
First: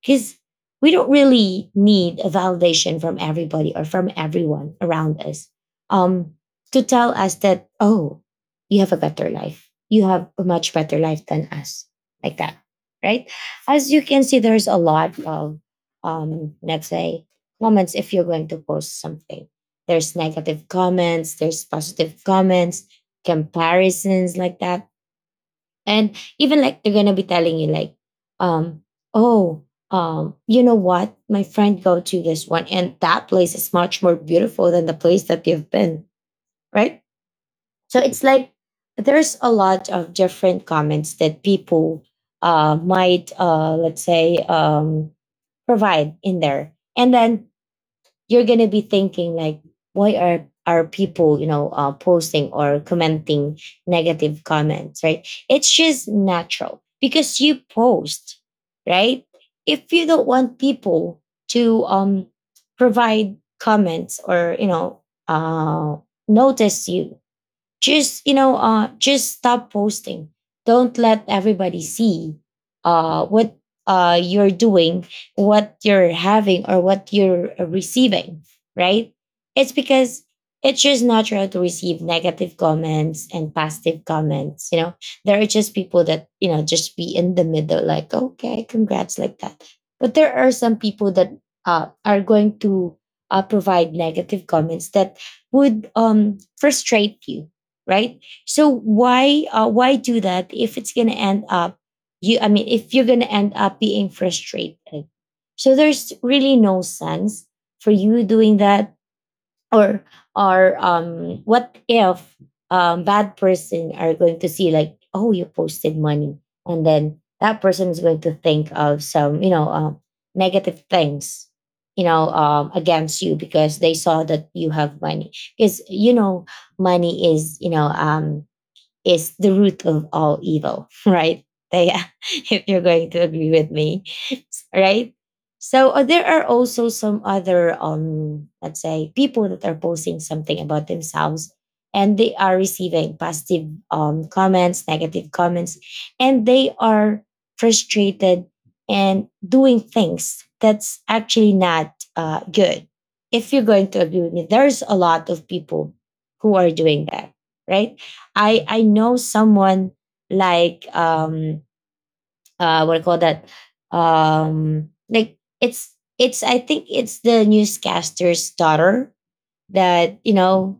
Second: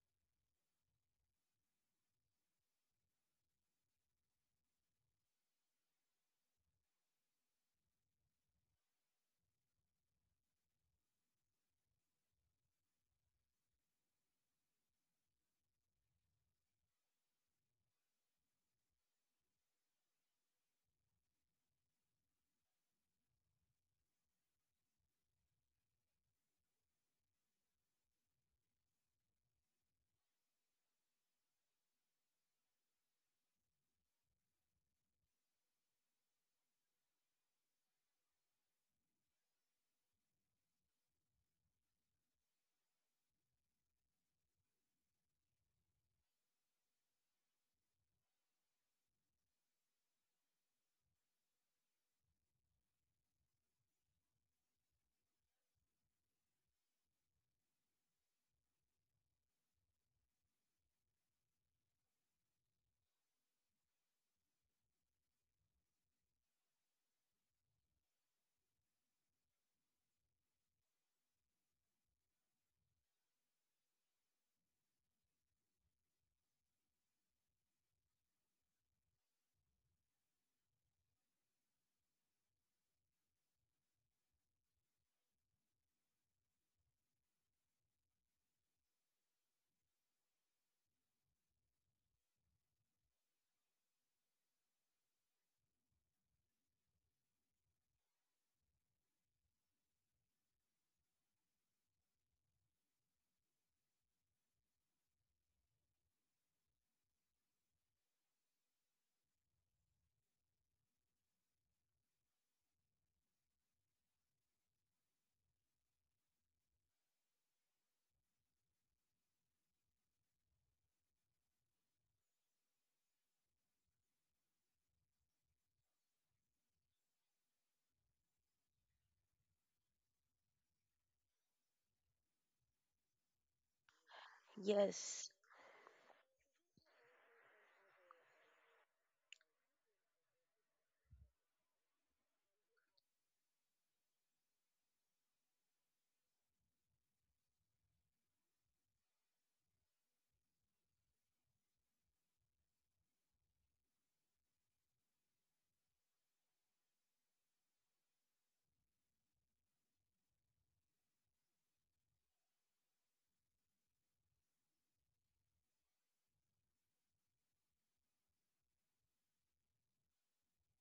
Because we don't really need a validation from everybody or from everyone around us, um, to tell us that, oh, you have a better life. You have a much better life than us, like that, right? As you can see, there's a lot of, um, let's say, comments if you're going to post something. There's negative comments, there's positive comments, comparisons like that. And even like they're gonna be telling you like, um, oh, um, you know what? My friend go to this one, and that place is much more beautiful than the place that you've been, right? So it's like there's a lot of different comments that people uh might uh let's say um provide in there. And then you're gonna be thinking like, why are are people, you know, uh, posting or commenting negative comments, right? It's just natural because you post, right? If you don't want people to um provide comments, or you know, uh notice you, just, you know, uh just stop posting. Don't let everybody see uh what uh you're doing, what you're having, or what you're uh, receiving, right? It's because it's just natural to receive negative comments and positive comments, you know. There are just people that, you know, just be in the middle like, okay, congrats, like that. But there are some people that uh, are going to uh, provide negative comments that would um, frustrate you, right? So why uh, why do that if it's going to end up you I mean if you're going to end up being frustrated. So there's really no sense for you doing that, or or um what if um bad person are going to see like, oh, you posted money, and then that person is going to think of some, you know, um, negative things, you know, um, against you because they saw that you have money, because, you know, money is, you know, um, is the root of all evil, *laughs* right? Thea, *laughs* if you're going to agree with me, *laughs* right? Yes. So uh, there are also some other, um, let's say, people that are posting something about themselves, and they are receiving positive um, comments, negative comments, and they are frustrated and doing things that's actually not uh, good. If you're going to agree with me, there's a lot of people who are doing that, right? I I know someone like um uh what do you call that, um like it's it's I think it's the newscaster's daughter that you know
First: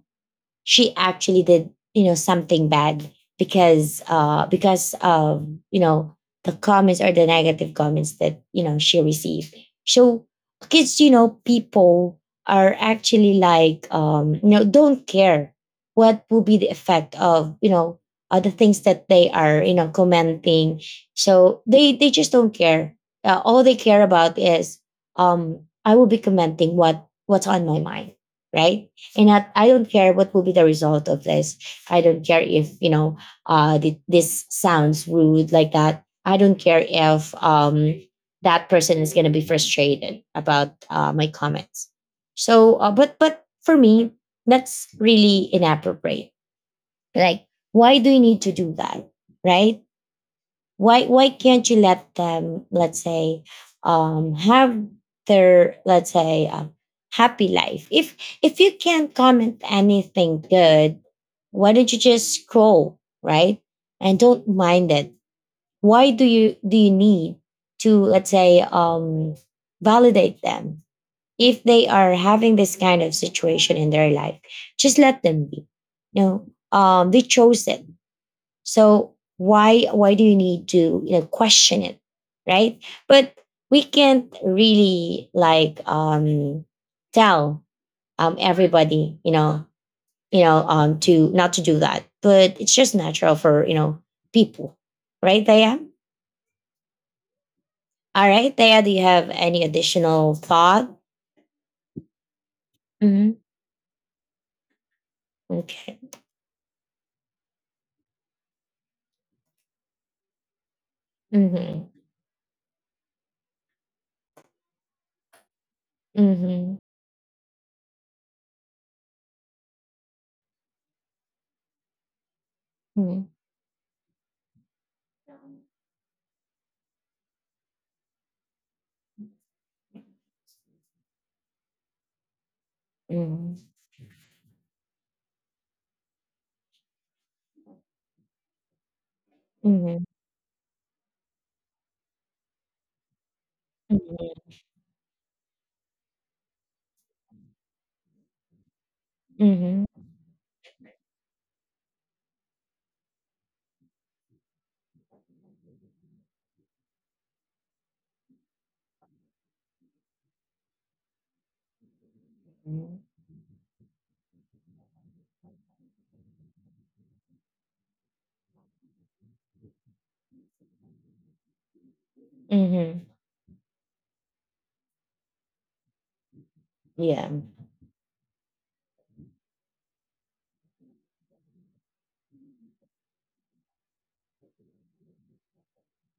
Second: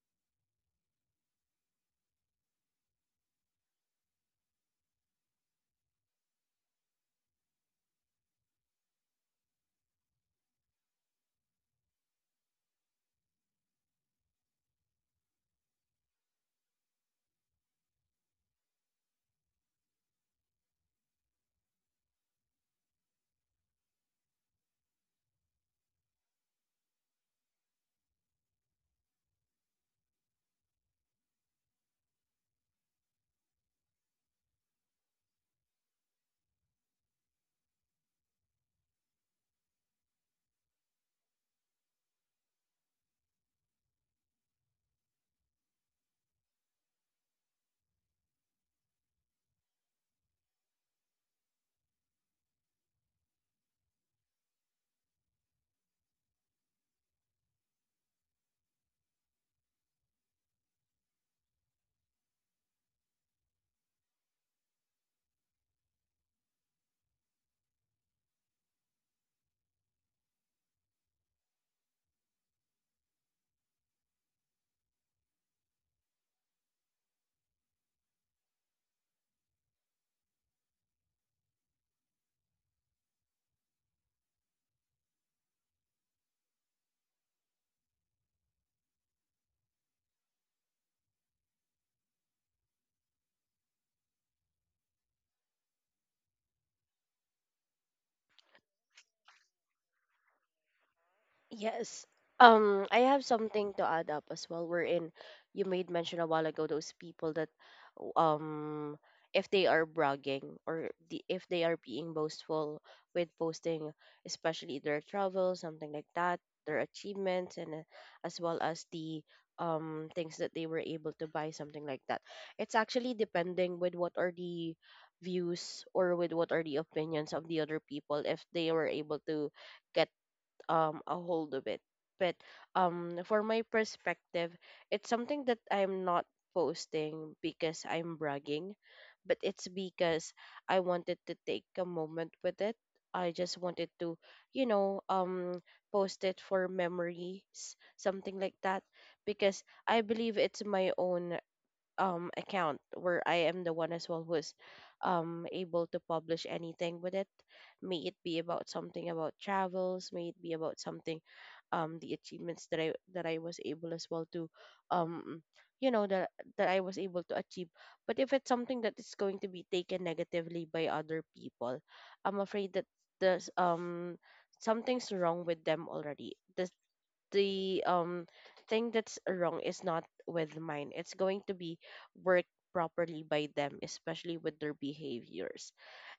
she actually did you know something bad because uh because of you know the comments or the negative comments that you know she received. So kids, you know people are actually like um you know don't care what will be the effect of you know uh, the things that they are you know commenting. So they they just don't care. Uh, all they care about is, um I will be commenting what what's on my mind, right? And I, I don't care what will be the result of this. I don't care if, you know uh th- this sounds rude like that. I don't care if um that person is going to be frustrated about uh, my comments. So uh, but but for me, that's really inappropriate. Like, why do you need to do that, right? Why why can't you let them, let's say, um have their, let's say, um, happy life, if if you can't comment anything good? Why don't you just scroll, right, and don't mind it? Why do you do you need to, let's say, um validate them if they are having this kind of situation in their life? Just let them be. You know, um they chose it. So why why do you need to, you know, question it, right? But we can't really, like, um, tell um, everybody, you know you know um, to not to do that. But it's just natural for, you know people, right? Daya, all right, Daya, do you have any additional thought? Yes. Um, I have Hmm. something to add up as well. Wherein you made Okay. mention a while ago those people that, um, if they are bragging or the, if they are Hmm. being boastful with posting, especially their travel, something like that, Hmm. their achievements, and uh, as well as the um things that they were able to buy, something like that. It's actually Hmm. depending with what are the views or with what are the opinions of the other people if they were able to get um a hold of it, but um for Mm-hmm. my perspective, it's something that I'm not posting because I'm bragging, but it's Mm-hmm. because I wanted to take a moment with it. I just wanted to you know um post it for memories, something like that, because I Mm-hmm. believe it's my own um account where I am the one as well who's um able to publish anything with it. May it be about something about travels, may it be about something um the achievements that I Mm-hmm. that I was able as well to um you know that that I was able to achieve. But if it's something that is going to be taken negatively by other people, I'm afraid that Mm-hmm. there's um something's wrong with them already. This Yeah. the um thing that's wrong is not with mine. It's going to be worked properly by them, especially with their behaviors.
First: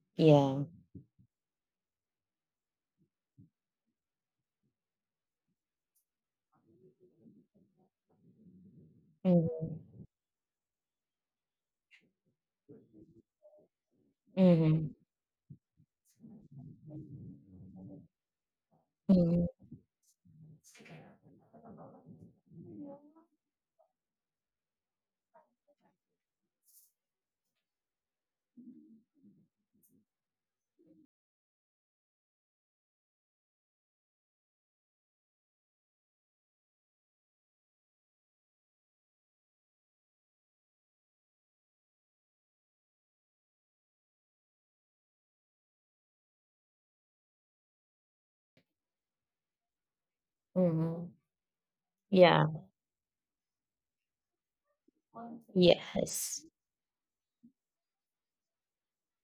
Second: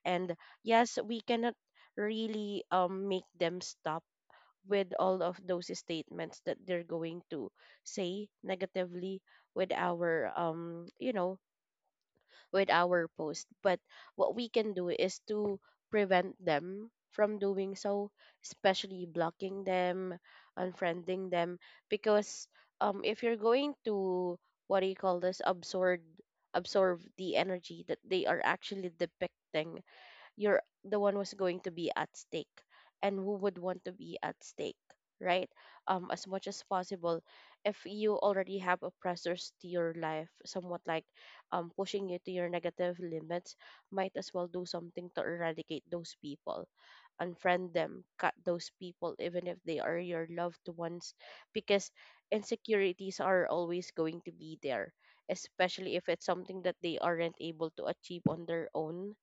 And Yeah. yes, we cannot really um make them stop with all of those statements that they're going to say negatively with Mhm, our um you know with our post. But what we can mhm, do is to prevent them from doing so, especially mhm, blocking them, unfriending them, because um, if you're going to, what do you call this, absorb, absorb the energy that they are actually depicting, you're the one who's going to be at stake, and who would want to be at stake, right? Um as much as possible, if you already have oppressors to your life, somewhat like um pushing you to your negative limits, might as well do something to eradicate those people, unfriend them, cut those people even if they are your loved mhm. ones, because Yeah, insecurities are always going to be there, especially if it's yes. something that they aren't able to achieve on their own,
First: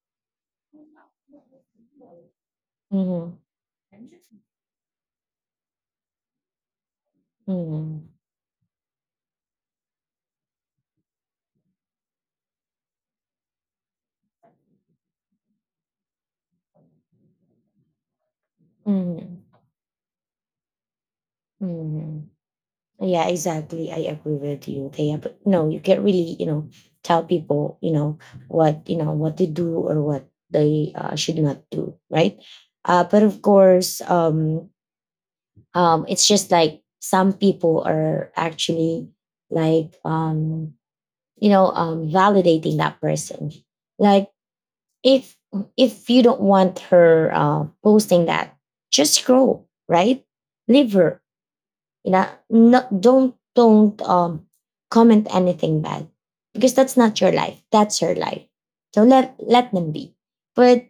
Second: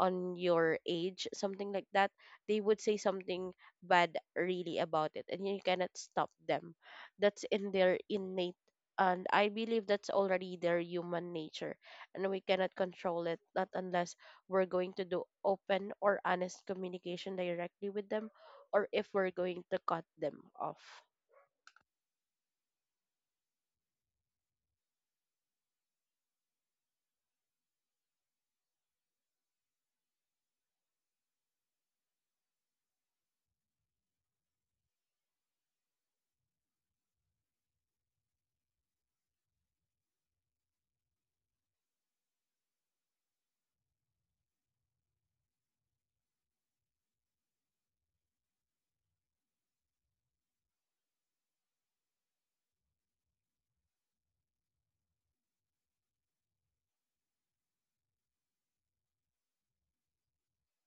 on your age, something like that, they would say Mhm. something bad really about it, and you cannot stop them. That's in their Mhm, innate, and I believe that's already their human nature, and we cannot control it, not unless we're going to do open or honest communication directly with them, or if we're mhm, going to cut them off. mhm. Yeah, exactly. I agree with you. They But no, you can't really, you know, tell people, you know, what, you know, what to do or what they uh, should not do, right? Uh, but of course, um, um, it's just like some people are actually like, um, you know, um, validating that person. Like, if if you don't want her uh, posting that, just scroll, right? Leave her. You know, not don't don't um comment anything bad because that's not your life. That's her life. So let let them be. But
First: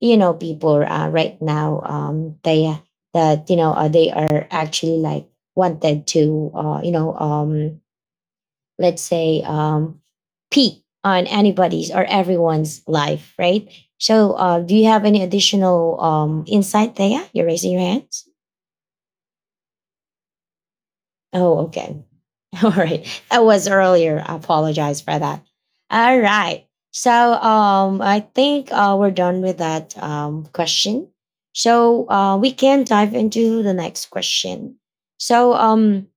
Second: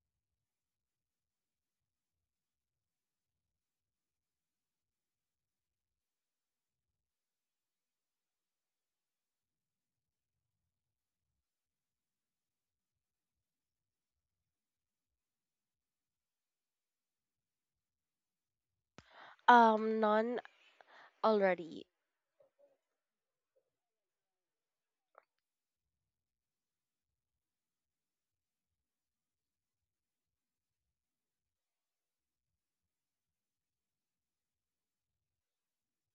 you know, people uh, right now, um, they that you know uh, they are actually like wanted to uh, you know um let's say, um, peak on anybody's or everyone's life, right? So uh, do you have any additional um, insight there? You're raising your hands. Um, none Oh, already. okay. *laughs* All right, that was earlier. I apologize for that. All right, so um, I think uh, we're done with that um, question. So uh, we can dive into the next question. so um,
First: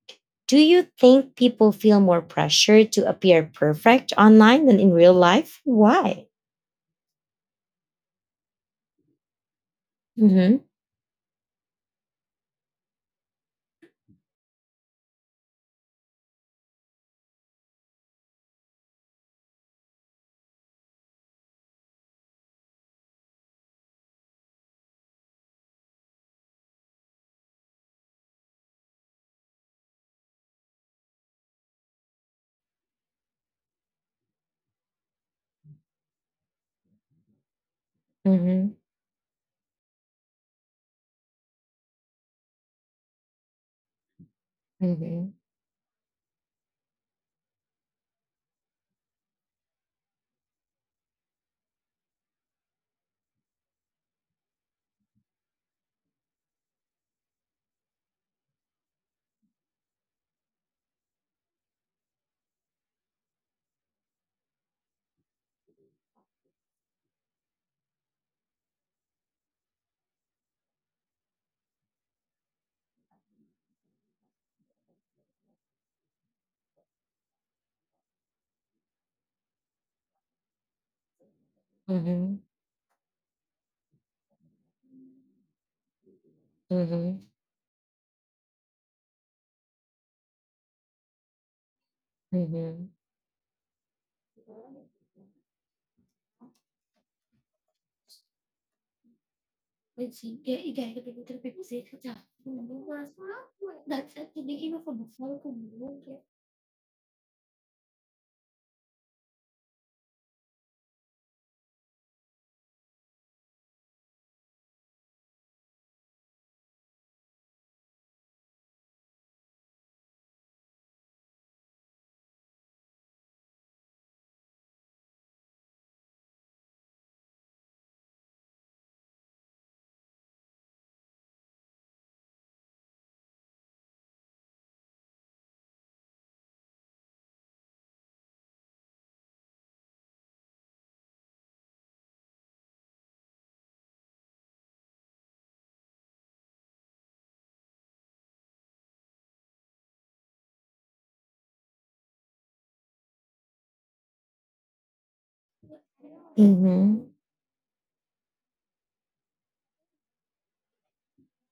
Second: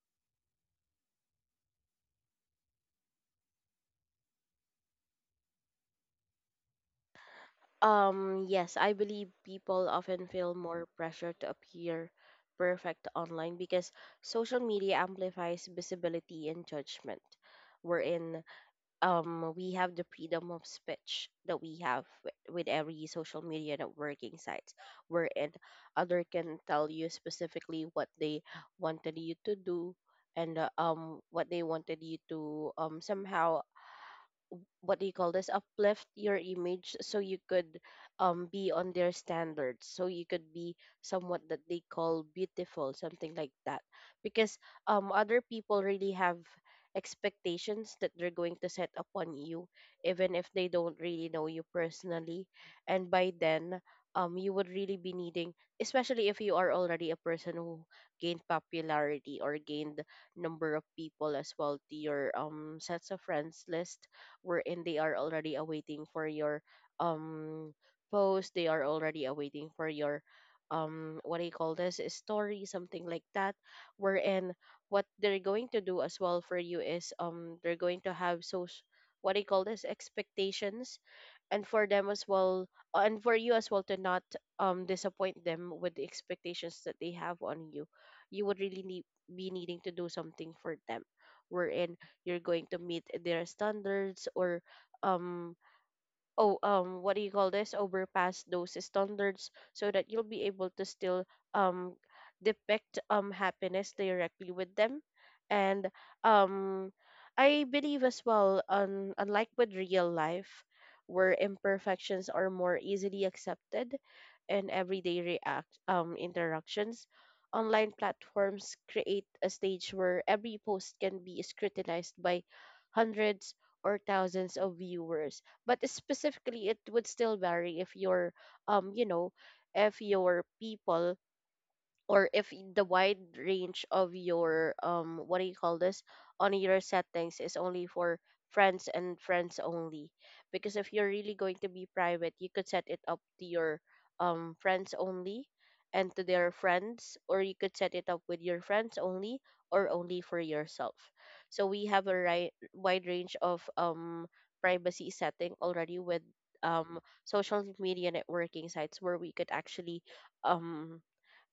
Do you think people feel more pressure to appear perfect online than in real life? Why? Um, yes, I believe people often feel Mm-hmm. more pressure to appear perfect online because social media amplifies visibility and judgment. Wherein um, we have the freedom of speech that we have with, with every social media networking sites, wherein other can tell you specifically what they wanted you to do, and uh, um what they wanted you to, um somehow, what do you call this, uplift your image, so you could um be Mm-hmm. on their standards, so you could be somewhat that they call beautiful, something like that, because um Mm-hmm. other people really have expectations that they're going to set upon you even if they don't really know you personally. And by then, um you would really be needing, especially if you are already a person who gained popularity or gained number of people as well to your um sets of friends list, wherein they are already awaiting for your um post, they are already awaiting for your um what do you call this, a story, something like that, wherein what they're going to do as well for you is, um they're going to have so, what do you call this, expectations. And for them Mm-hmm. as Mm-hmm. well, uh, and for you as well, to not um disappoint them with the expectations that they Mm-hmm. have on you, you would really need, be needing to do something for them, wherein you're Mm-hmm. going to Mm-hmm. meet their standards, or um oh um what do you call this, overpass those standards, so that you'll be able to still um depict um happiness directly with them. And um I believe as well, on unlike with real life where imperfections are more easily accepted in everyday react um interactions, online platforms create a stage where every post can be scrutinized by hundreds or thousands of viewers. But specifically, it would still vary if your um you know if your people, or if y- the wide range of your um what do you call this, on your settings is only for friends and friends only, because if you're really going to be private, you could set it up to your um friends only and to their friends, or you could set it up with your friends only, or only for yourself. So we have a ri- wide range of um privacy setting already with um social media networking sites, where we could actually um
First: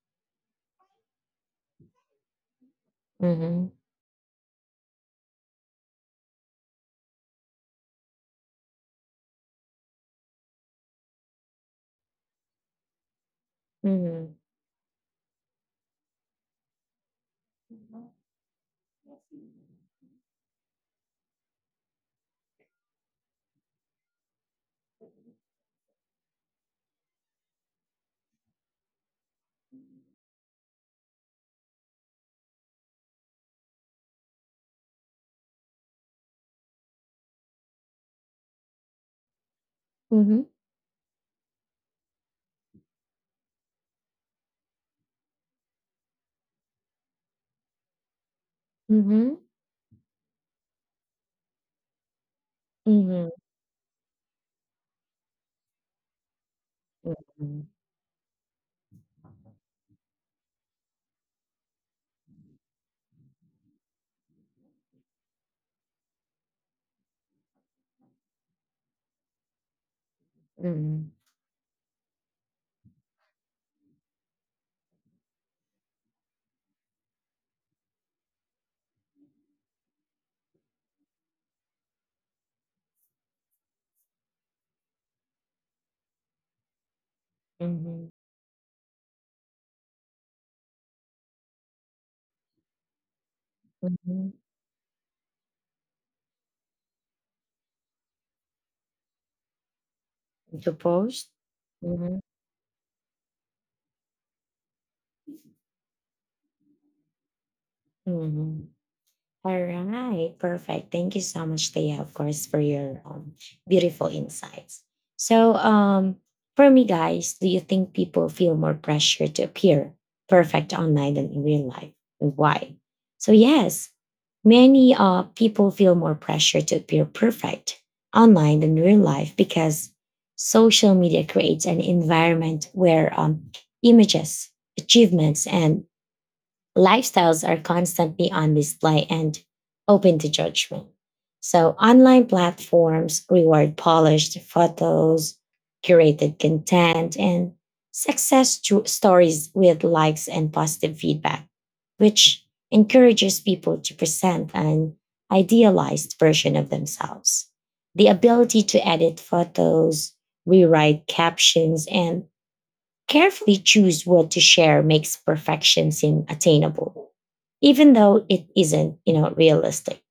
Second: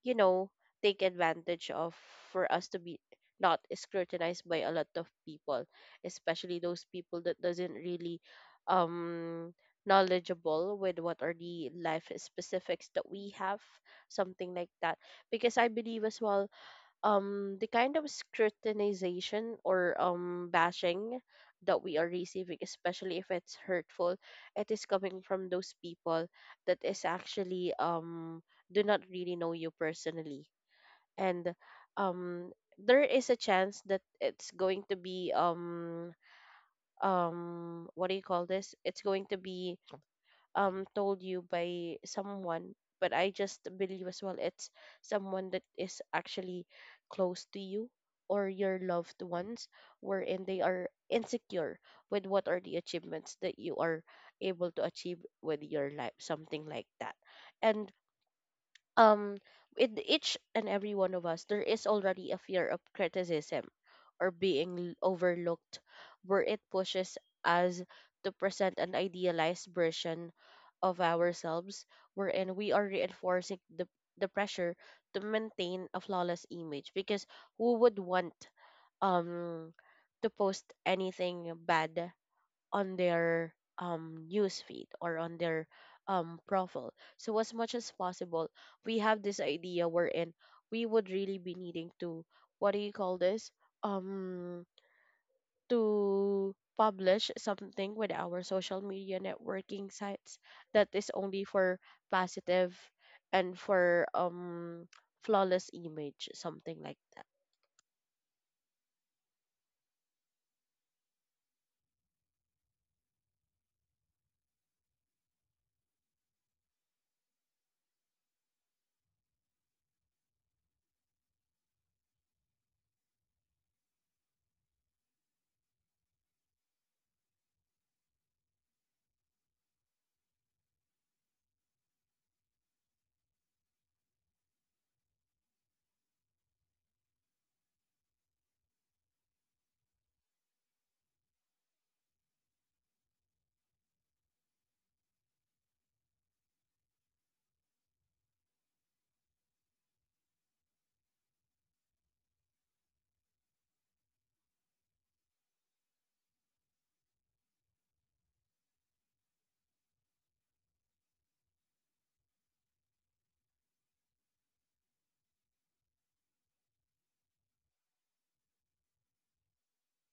you know take advantage of, for us to be not Mm-hmm. scrutinized by a lot of people, especially those people that doesn't really um knowledgeable with what are the life specifics that we have, Mm-hmm. Mm-hmm. Mm-hmm. something like that. Because I believe as well, um the kind of scrutinization or um bashing that we are receiving, especially if it's hurtful, it is coming from those people that is actually, um do not really know you personally. And um there is a chance that it's going to be um um what do you call this, it's going to be um told you by someone, but I just believe as well it's someone that is actually close to you or your loved ones, wherein they are insecure with what are the Mm-hmm. achievements that you are able to achieve with your life, something like that. And um in each and every one of us there is already a fear of criticism or being l- overlooked, where it pushes us to present an idealized version of ourselves, wherein we are reinforcing the the pressure to maintain a flawless image, because who would want um to post anything bad on their um news feed or on their um profile. So as much as Mm-hmm. possible, we have this idea wherein we would really be needing to, what do you call this? Mm-hmm. Um to publish something with our social media networking sites To that is post. only for Mm-hmm. positive and for um flawless image, something like that. Mm-hmm. All right, perfect. Thank you so much, Thea, of course, for your um, beautiful insights. So, um, for me, guys, do you think people feel more pressure to appear perfect online than in real life? And why? So, yes, many uh, people feel more pressure to appear perfect online than real life because social media creates an environment where, um, images, achievements, and lifestyles are constantly on display and open to judgment. So, online platforms reward polished photos, curated content, and success tru- stories with likes and positive feedback, which encourages people to present an idealized version of themselves. The ability to edit photos, rewrite captions, and carefully choose what to share makes perfection seem attainable, even though it isn't, you know, realistic.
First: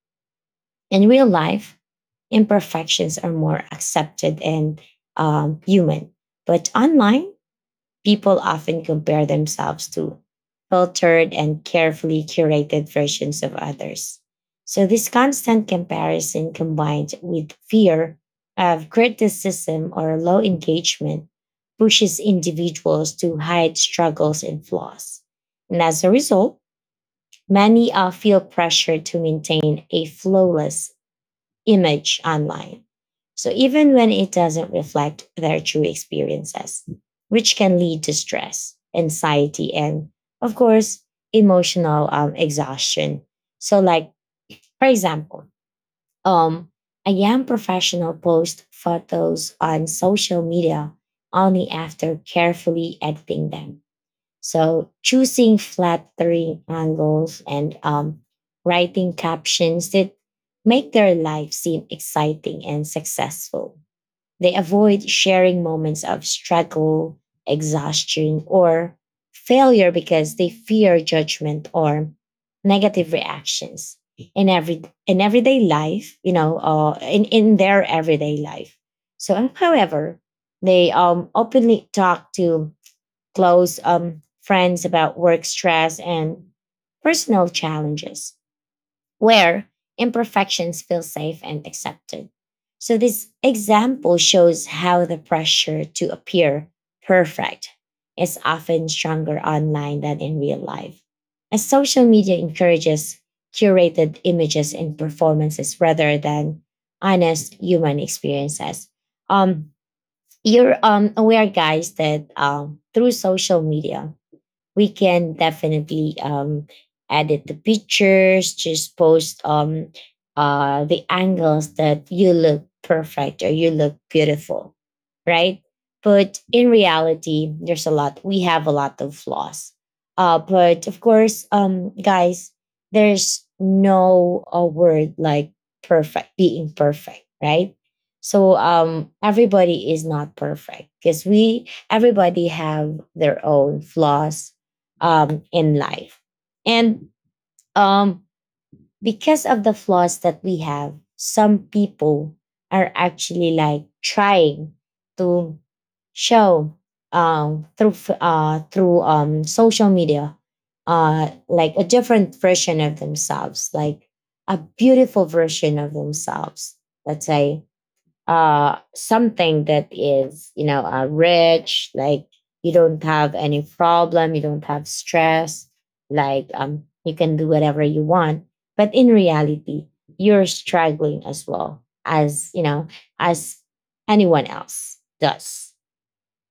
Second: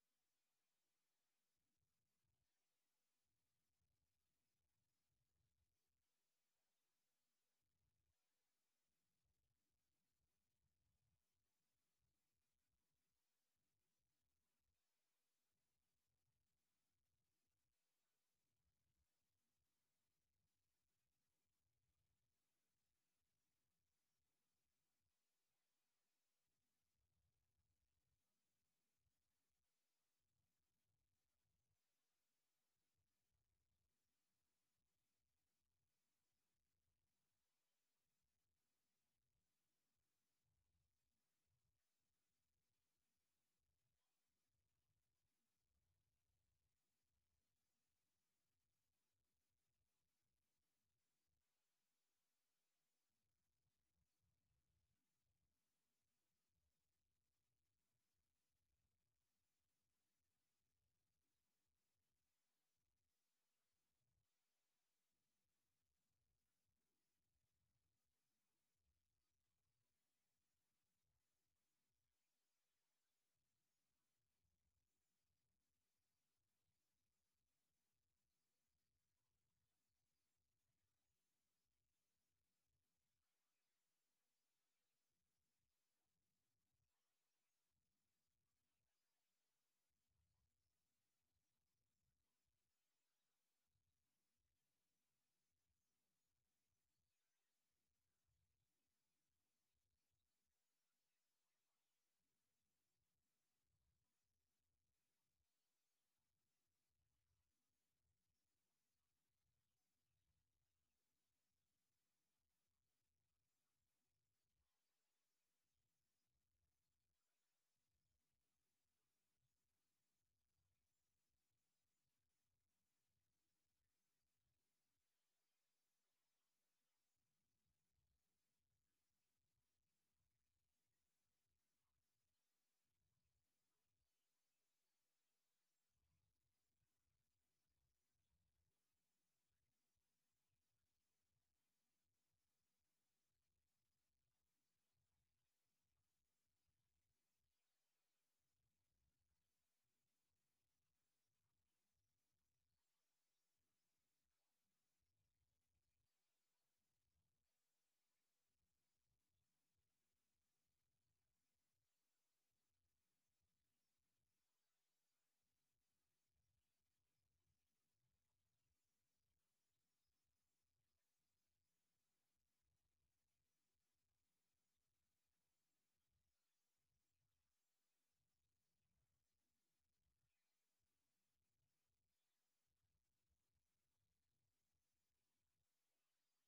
In real life, imperfections are more accepted and, um, human, but online, people often compare themselves to filtered and carefully curated versions of others. So, this constant comparison combined with fear of criticism or low engagement pushes individuals to hide struggles and flaws. And as a result, many uh, feel pressure to maintain a flawless image online. So even when it doesn't reflect their true experiences, which can lead to stress, anxiety, and, of course, emotional um, exhaustion. So, like, for example, um, a young professional posts photos on social media only after carefully editing them, so choosing flattering angles and, um, writing captions that make their life seem exciting and successful. They avoid sharing moments of struggle, exhaustion, or failure because they fear judgment or negative reactions in every in everyday life, you know, uh, in, in their everyday life. So however, they um openly talk to close um, friends about work stress and personal challenges, where imperfections feel safe and accepted. So, this example shows how the pressure to appear perfect is often stronger online than in real life, as social media encourages curated images and performances rather than honest human experiences. Um, you're um, aware, guys, that um, through social media, we can definitely, um, edit the pictures, just post um, uh, the angles that you look perfect or you look beautiful, right? But in reality, there's a lot. We have a lot of flaws. Uh, but of course, um, guys, there's no a word like perfect, being perfect, right? So um, everybody is not perfect because we everybody have their own flaws um, in life, and, um, because of the flaws that we have, some people are actually like trying to show, um, through f- uh, through um, social media, uh, like a different version of themselves, like a beautiful version of themselves. Let's say uh something that is, you know, uh, rich, like you don't have any problem, you don't have stress, like um you can do whatever you want. But in reality, you're struggling as well, as you know, as anyone else does,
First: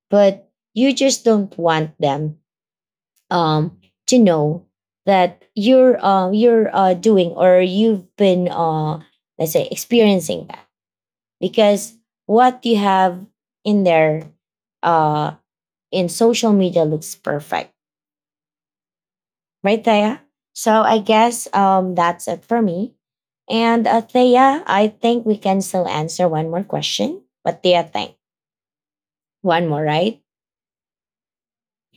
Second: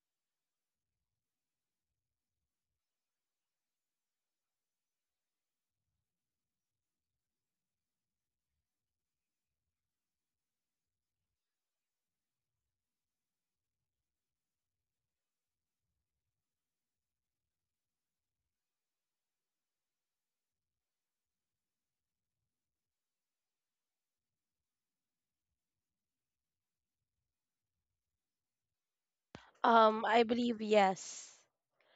but you just don't want them, um to know that you're uh, you're uh, doing, or you've been, uh let's say, experiencing that, because what you have in there, uh in social media looks perfect right there. So I guess um that's it for me. And, uh, Thea, I think we can still answer one more question. What do you think? One more, Um, right? I believe yes.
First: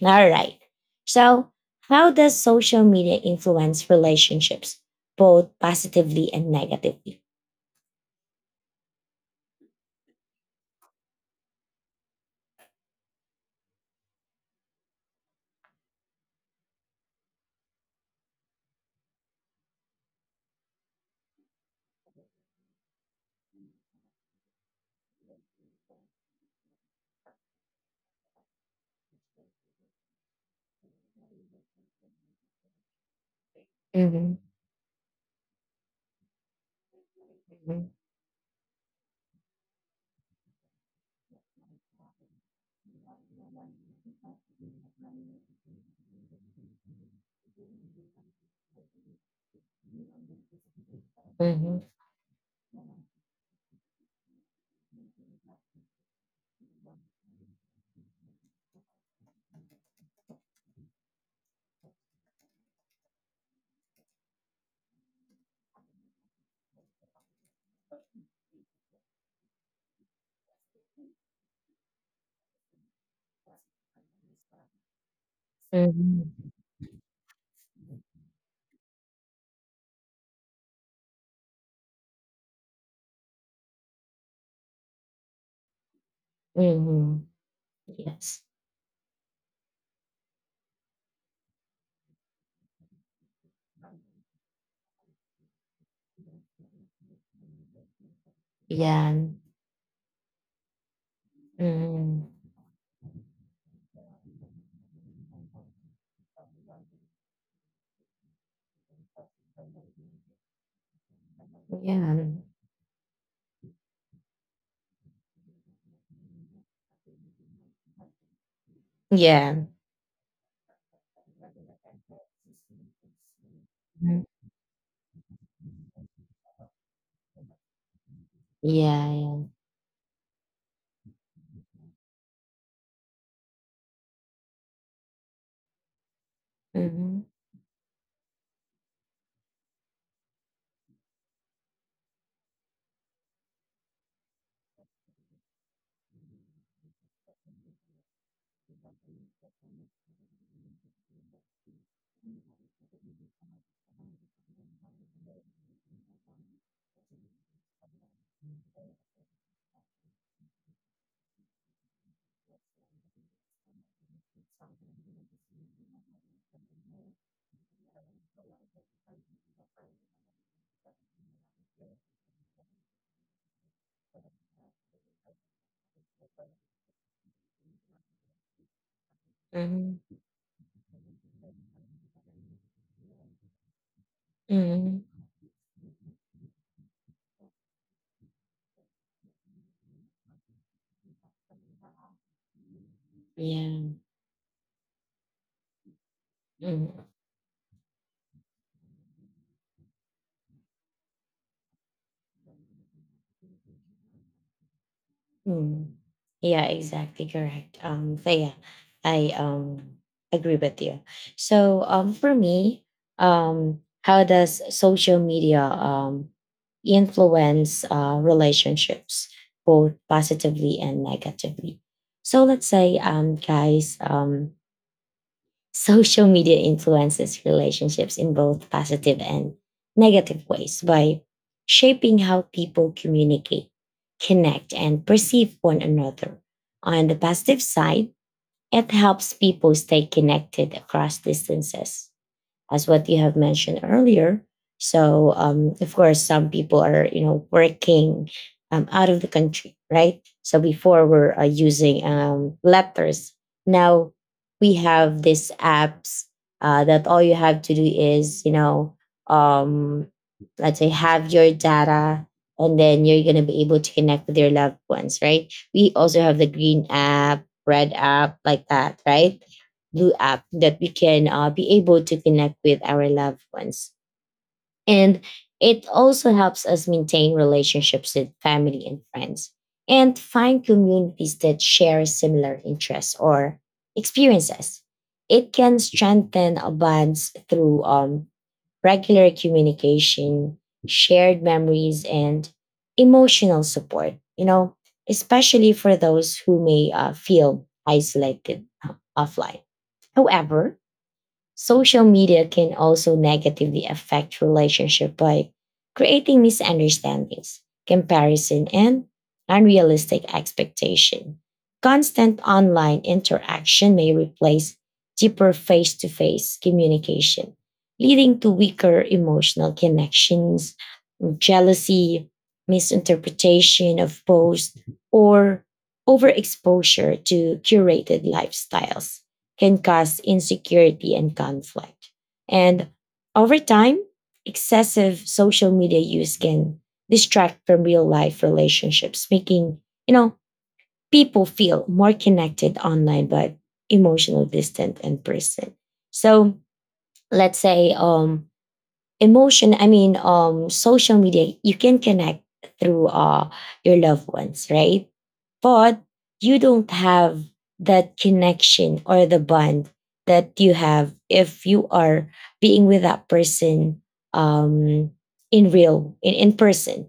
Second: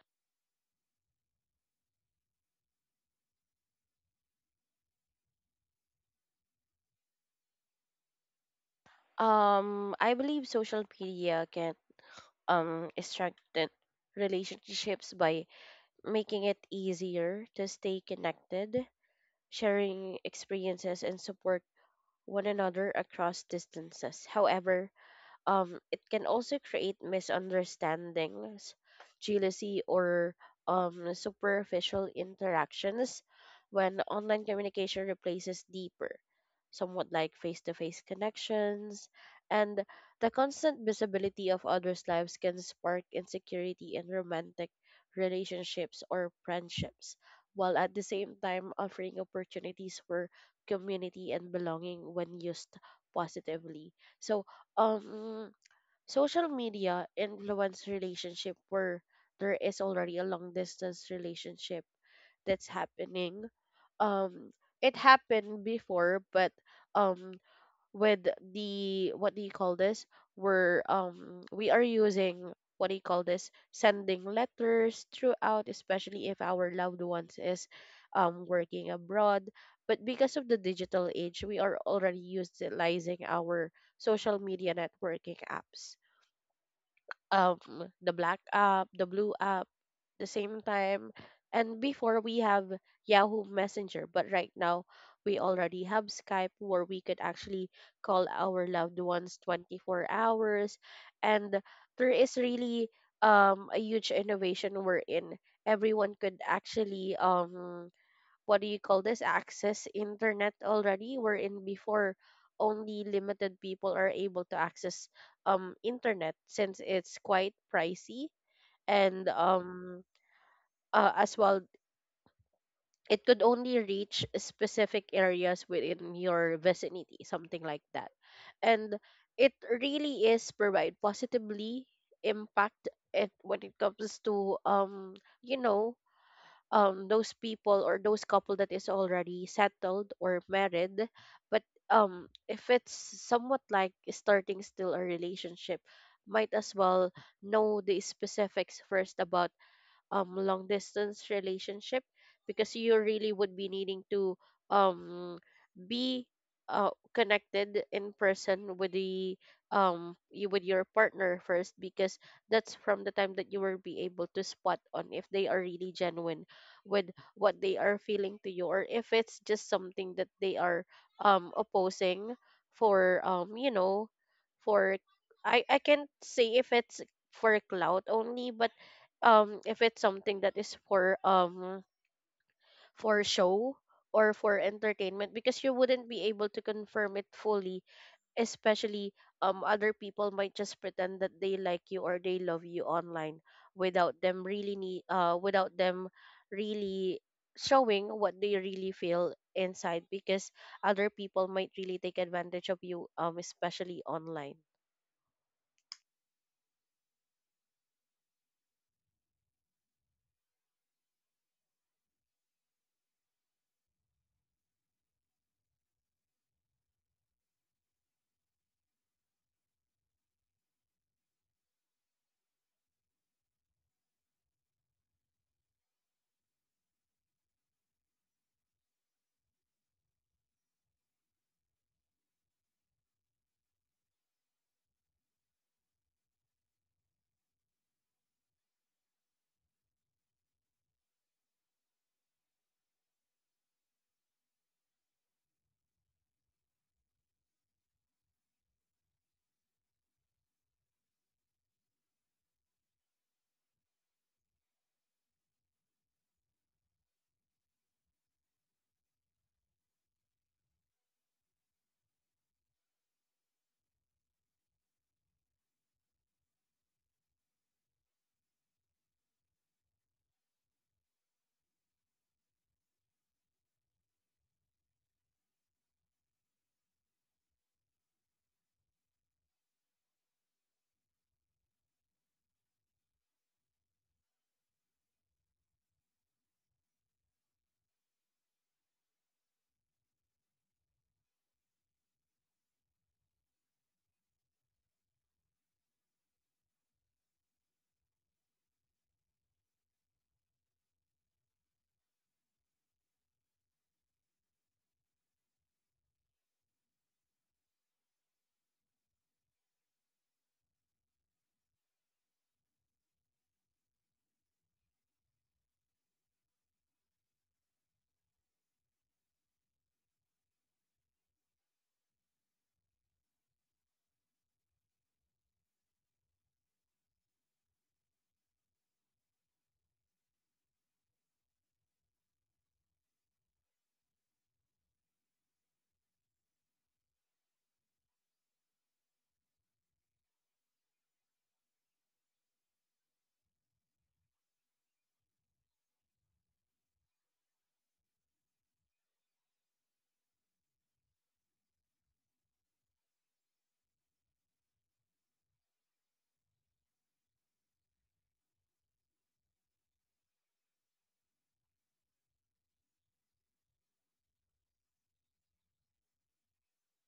All right. So, how does social media influence relationships, both positively and negatively? um, I believe social media can um, strengthen relationships by making it easier to stay connected, sharing experiences, and support one another across distances. However, um, it can also create misunderstandings, jealousy, or um, superficial interactions when Mm-hmm. online communication replaces deeper, somewhat like face to face connections. And the constant visibility of others' lives can spark insecurity in romantic relationships or friendships, while at the same time offering opportunities for community and Mm-hmm. belonging when used positively. So, um social media influence relationship where there is already a long distance relationship that's happening, um it happened before, but um with the, what do you call this, we're um we are using, what do you call this, sending letters throughout, especially if Mm-hmm. our loved ones is um working abroad. But because of the digital age, we are already utilizing our social media networking apps, Mm-hmm. um the black Yes. app, the blue app, the same time. And before we have Yahoo Messenger, but right now we already have Skype where we could actually call our loved Yeah. ones twenty-four hours. And there Mm-hmm. is really um a huge innovation we're in. Everyone could actually um what do you call this, access internet already, wherein before Yeah. only limited people are able to access um internet since it's quite pricey, and Yeah. um uh, as well, it could only reach Mhm. specific areas within your vicinity, something like that. And Yeah, yeah. it really is provide positively impact it when it comes to um you know um Mhm. those people or those couple that is already settled or married, but um if it's somewhat like starting still a relationship, might as well know the specifics first about um long distance relationship, because you really would be needing to um be uh, connected in person with the um you with your partner first, because that's from the time that you will be able to spot on if they are really genuine with what they are feeling to you, or if it's just something that they are um opposing for um you know for, I I can't say if it's for clout only, but um if it's Mhm. something that is for um for show or for Mhm. entertainment, because you wouldn't be able to confirm it fully, especially um other people might just pretend that they like you or they love you online Yeah. without them really need uh without them Mhm. really showing what they really feel inside, because other people might really take advantage of you, um especially online. Mm. Yeah, exactly correct. Um so yeah, I um agree with you. So um for me, um how does social media um influence uh relationships, both positively and negatively? So let's say, um guys, um social media influences relationships in both positive and negative ways by shaping how people communicate, connect, and perceive one another. On the positive side, it helps people stay connected across distances, as what you have mentioned earlier. So, um, of course, some people are, you know, working, um, out of the country, right? So before we're, uh, using, um, letters. Now we have these apps, uh, that all you have to do is, you know, um, let's say, have your data, and then you're going to be able to connect with your loved ones, right? We also have the green app, red app, like that, right? Blue app that we can uh, be able to connect with our loved ones. And it also helps us maintain relationships with family and friends and find communities that share similar interests or experiences. It can strengthen our bonds through, um, regular communication, shared memories, and emotional support, you know, especially for those who may uh, feel isolated, uh, offline. However, social media can also negatively affect relationship by creating misunderstandings, comparison, and unrealistic expectation. Constant online interaction may replace deeper face-to-face communication, leading to weaker emotional connections, jealousy, misinterpretation of posts, or overexposure to curated lifestyles can cause insecurity and conflict. And over time, excessive social media use can distract from real life relationships, making, you know, people feel more connected online but emotionally distant in person. So let's say, um emotion I mean, um social media, you can connect through uh your loved ones, right? But you don't have that connection or the bond that you have if you are being with that person, um in real in, in person,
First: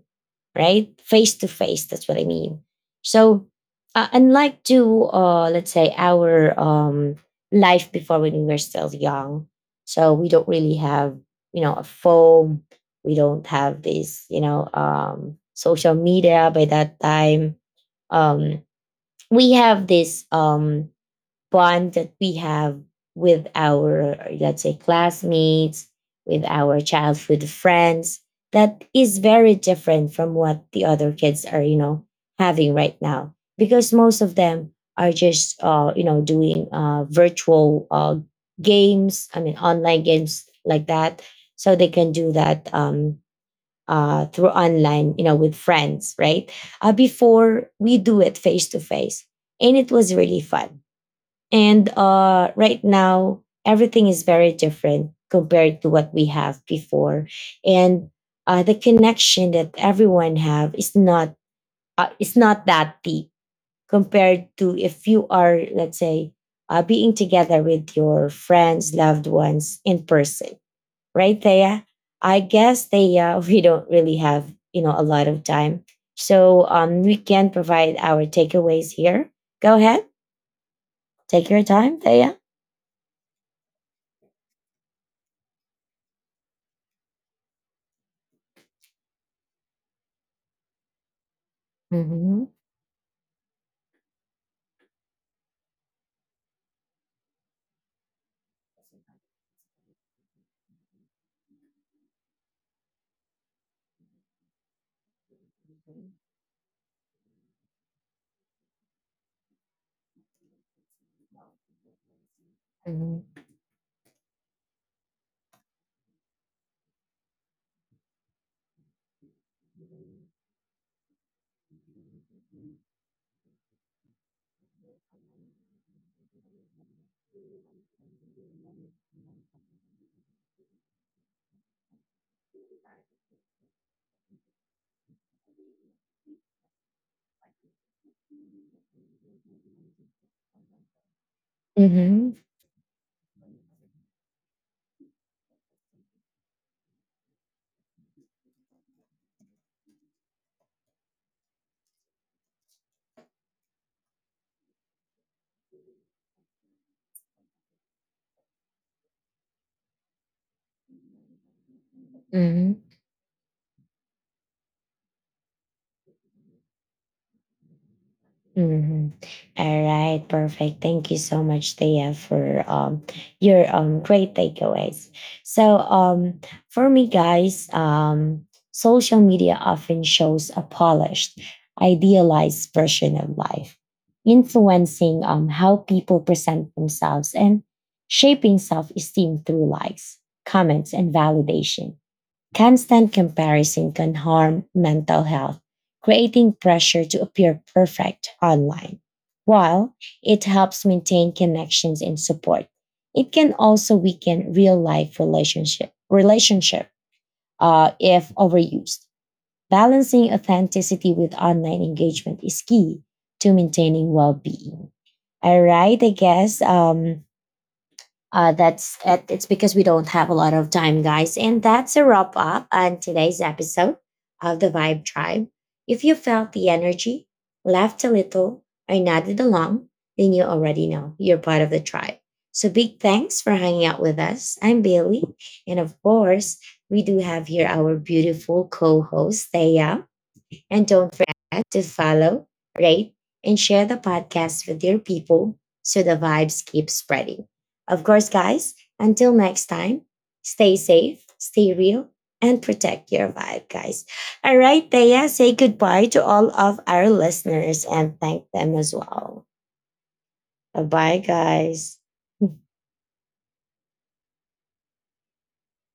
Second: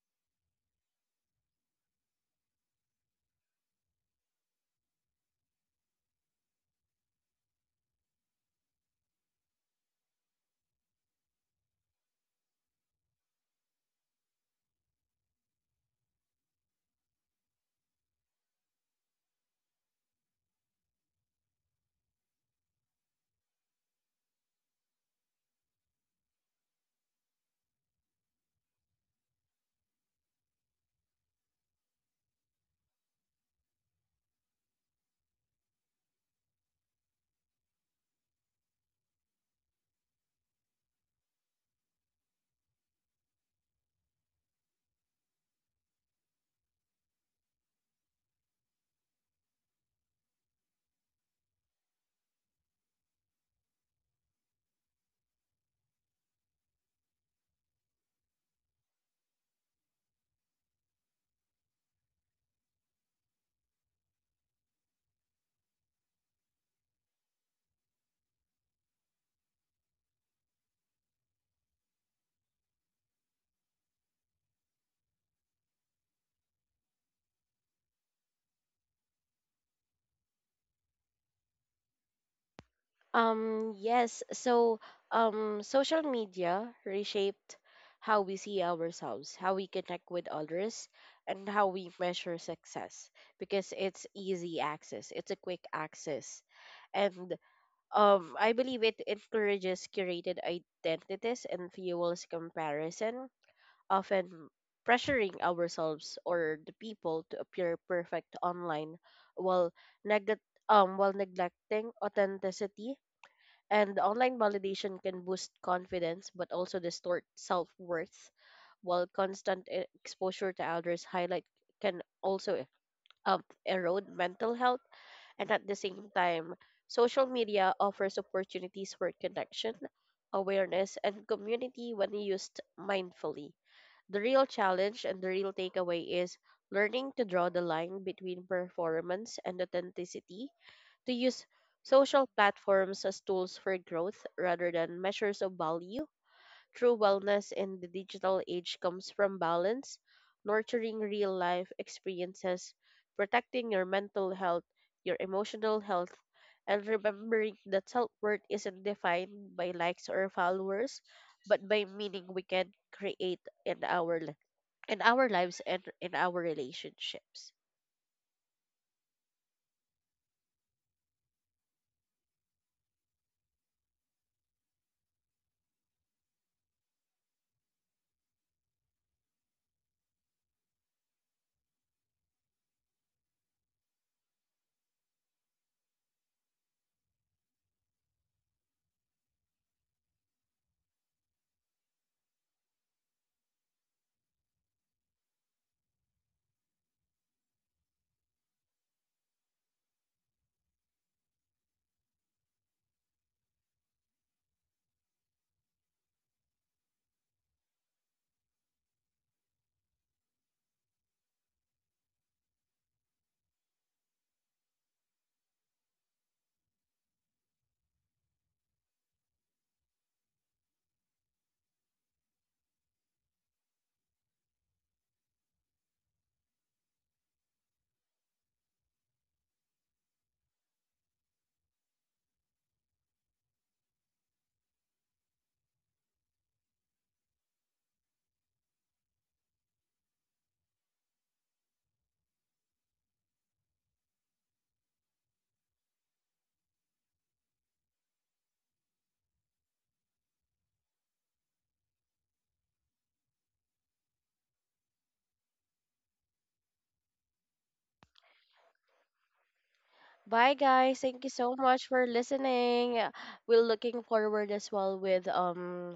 right? Face to face, that's what I mean. So, uh, unlike to, uh, let's say, our um, life before when we were still young, so we don't really have, you know, a phone, we don't have this, you know, um, social media by that time. Um, we have this um, bond that we have with our, let's say, classmates, with our childhood friends, that is very different from what the other kids are, you know, having right now. Because most of them are just, uh, you know, doing, uh, virtual, uh, games, I mean, online games like that. So they can do that, um, uh, through online, you know, with friends, right? Uh, before we do it face to face. And it was really fun, and, uh, right now, everything is very different compared to what we have before, and, uh, the connection that everyone have is not uh, is not that deep compared to if you are, let's say, uh, being together with your friends, loved ones in person, right, Thea? I guess, Thea, *laughs* we don't really have, you know, a lot of time, so, um, we can provide our takeaways here. Go ahead, take your time, Thea. Um, yes. So, um, social media reshaped how we see ourselves, how we connect with others, and how we measure Mhm. success because it's easy access, it's a quick access. And um, I believe it encourages curated identities and fuels comparison, often pressuring ourselves or the people to appear perfect online, while, neg- um, while neglecting authenticity. Mhm. And online validation can boost confidence but also distort self worth, while constant e- exposure to others' highlight can also um, erode mental health. And at the same time, social media offers opportunities for connection, awareness, and community when used mindfully. The real challenge and the real takeaway is learning to draw the line between performance and authenticity, to use social Mhm. platforms as tools for growth rather than measures of value. True wellness in the digital age comes from balance, nurturing real life experiences, protecting your mental health, your emotional health, and remembering that self worth isn't defined by likes or followers, but by meaning we can Mhm. create in our li- in our lives and in our relationships. Mhm. All right, perfect. Thank you so much, Thea, for, um your um great takeaways. So um for me, guys, um social media often shows a polished, idealized version of life, influencing um how people present themselves and shaping self-esteem through likes, comments, and validation. Constant comparison can harm mental health, creating pressure to appear perfect online. While it helps maintain connections and support, it can also weaken real life relationship relationship uh, if overused. Balancing authenticity with online engagement is key to maintaining well being. All right, I guess, um, uh, that's it- it's because we don't have a lot of time, guys. And that's a wrap up on today's episode of the Vibe Tribe. If you felt the energy, laughed a little, or nodded along, then you already know you're part of the tribe. So big thanks for hanging out with us. I'm Bailey, and of course, we do have here our beautiful co-host Thea. And don't forget to follow, rate, and share the podcast with your people so the vibes keep spreading. Of course, guys, until next time, stay safe, stay real, and protect your vibe, guys. All right, Thea, say goodbye to all of our listeners and thank them as well. Bye guys. Bye, Thank you so much guys. for listening. Uh, We're looking forward as well with um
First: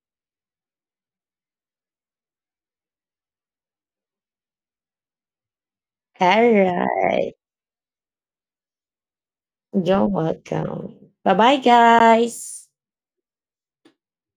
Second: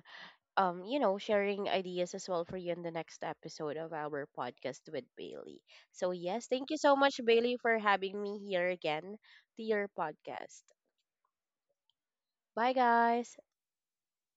um you know sharing ideas as well for you in the next episode of our podcast with Bailey. So yes, All thank you so much, right. Bailey, for having me here again to your You're podcast. welcome. Bye bye, guys. Bye guys.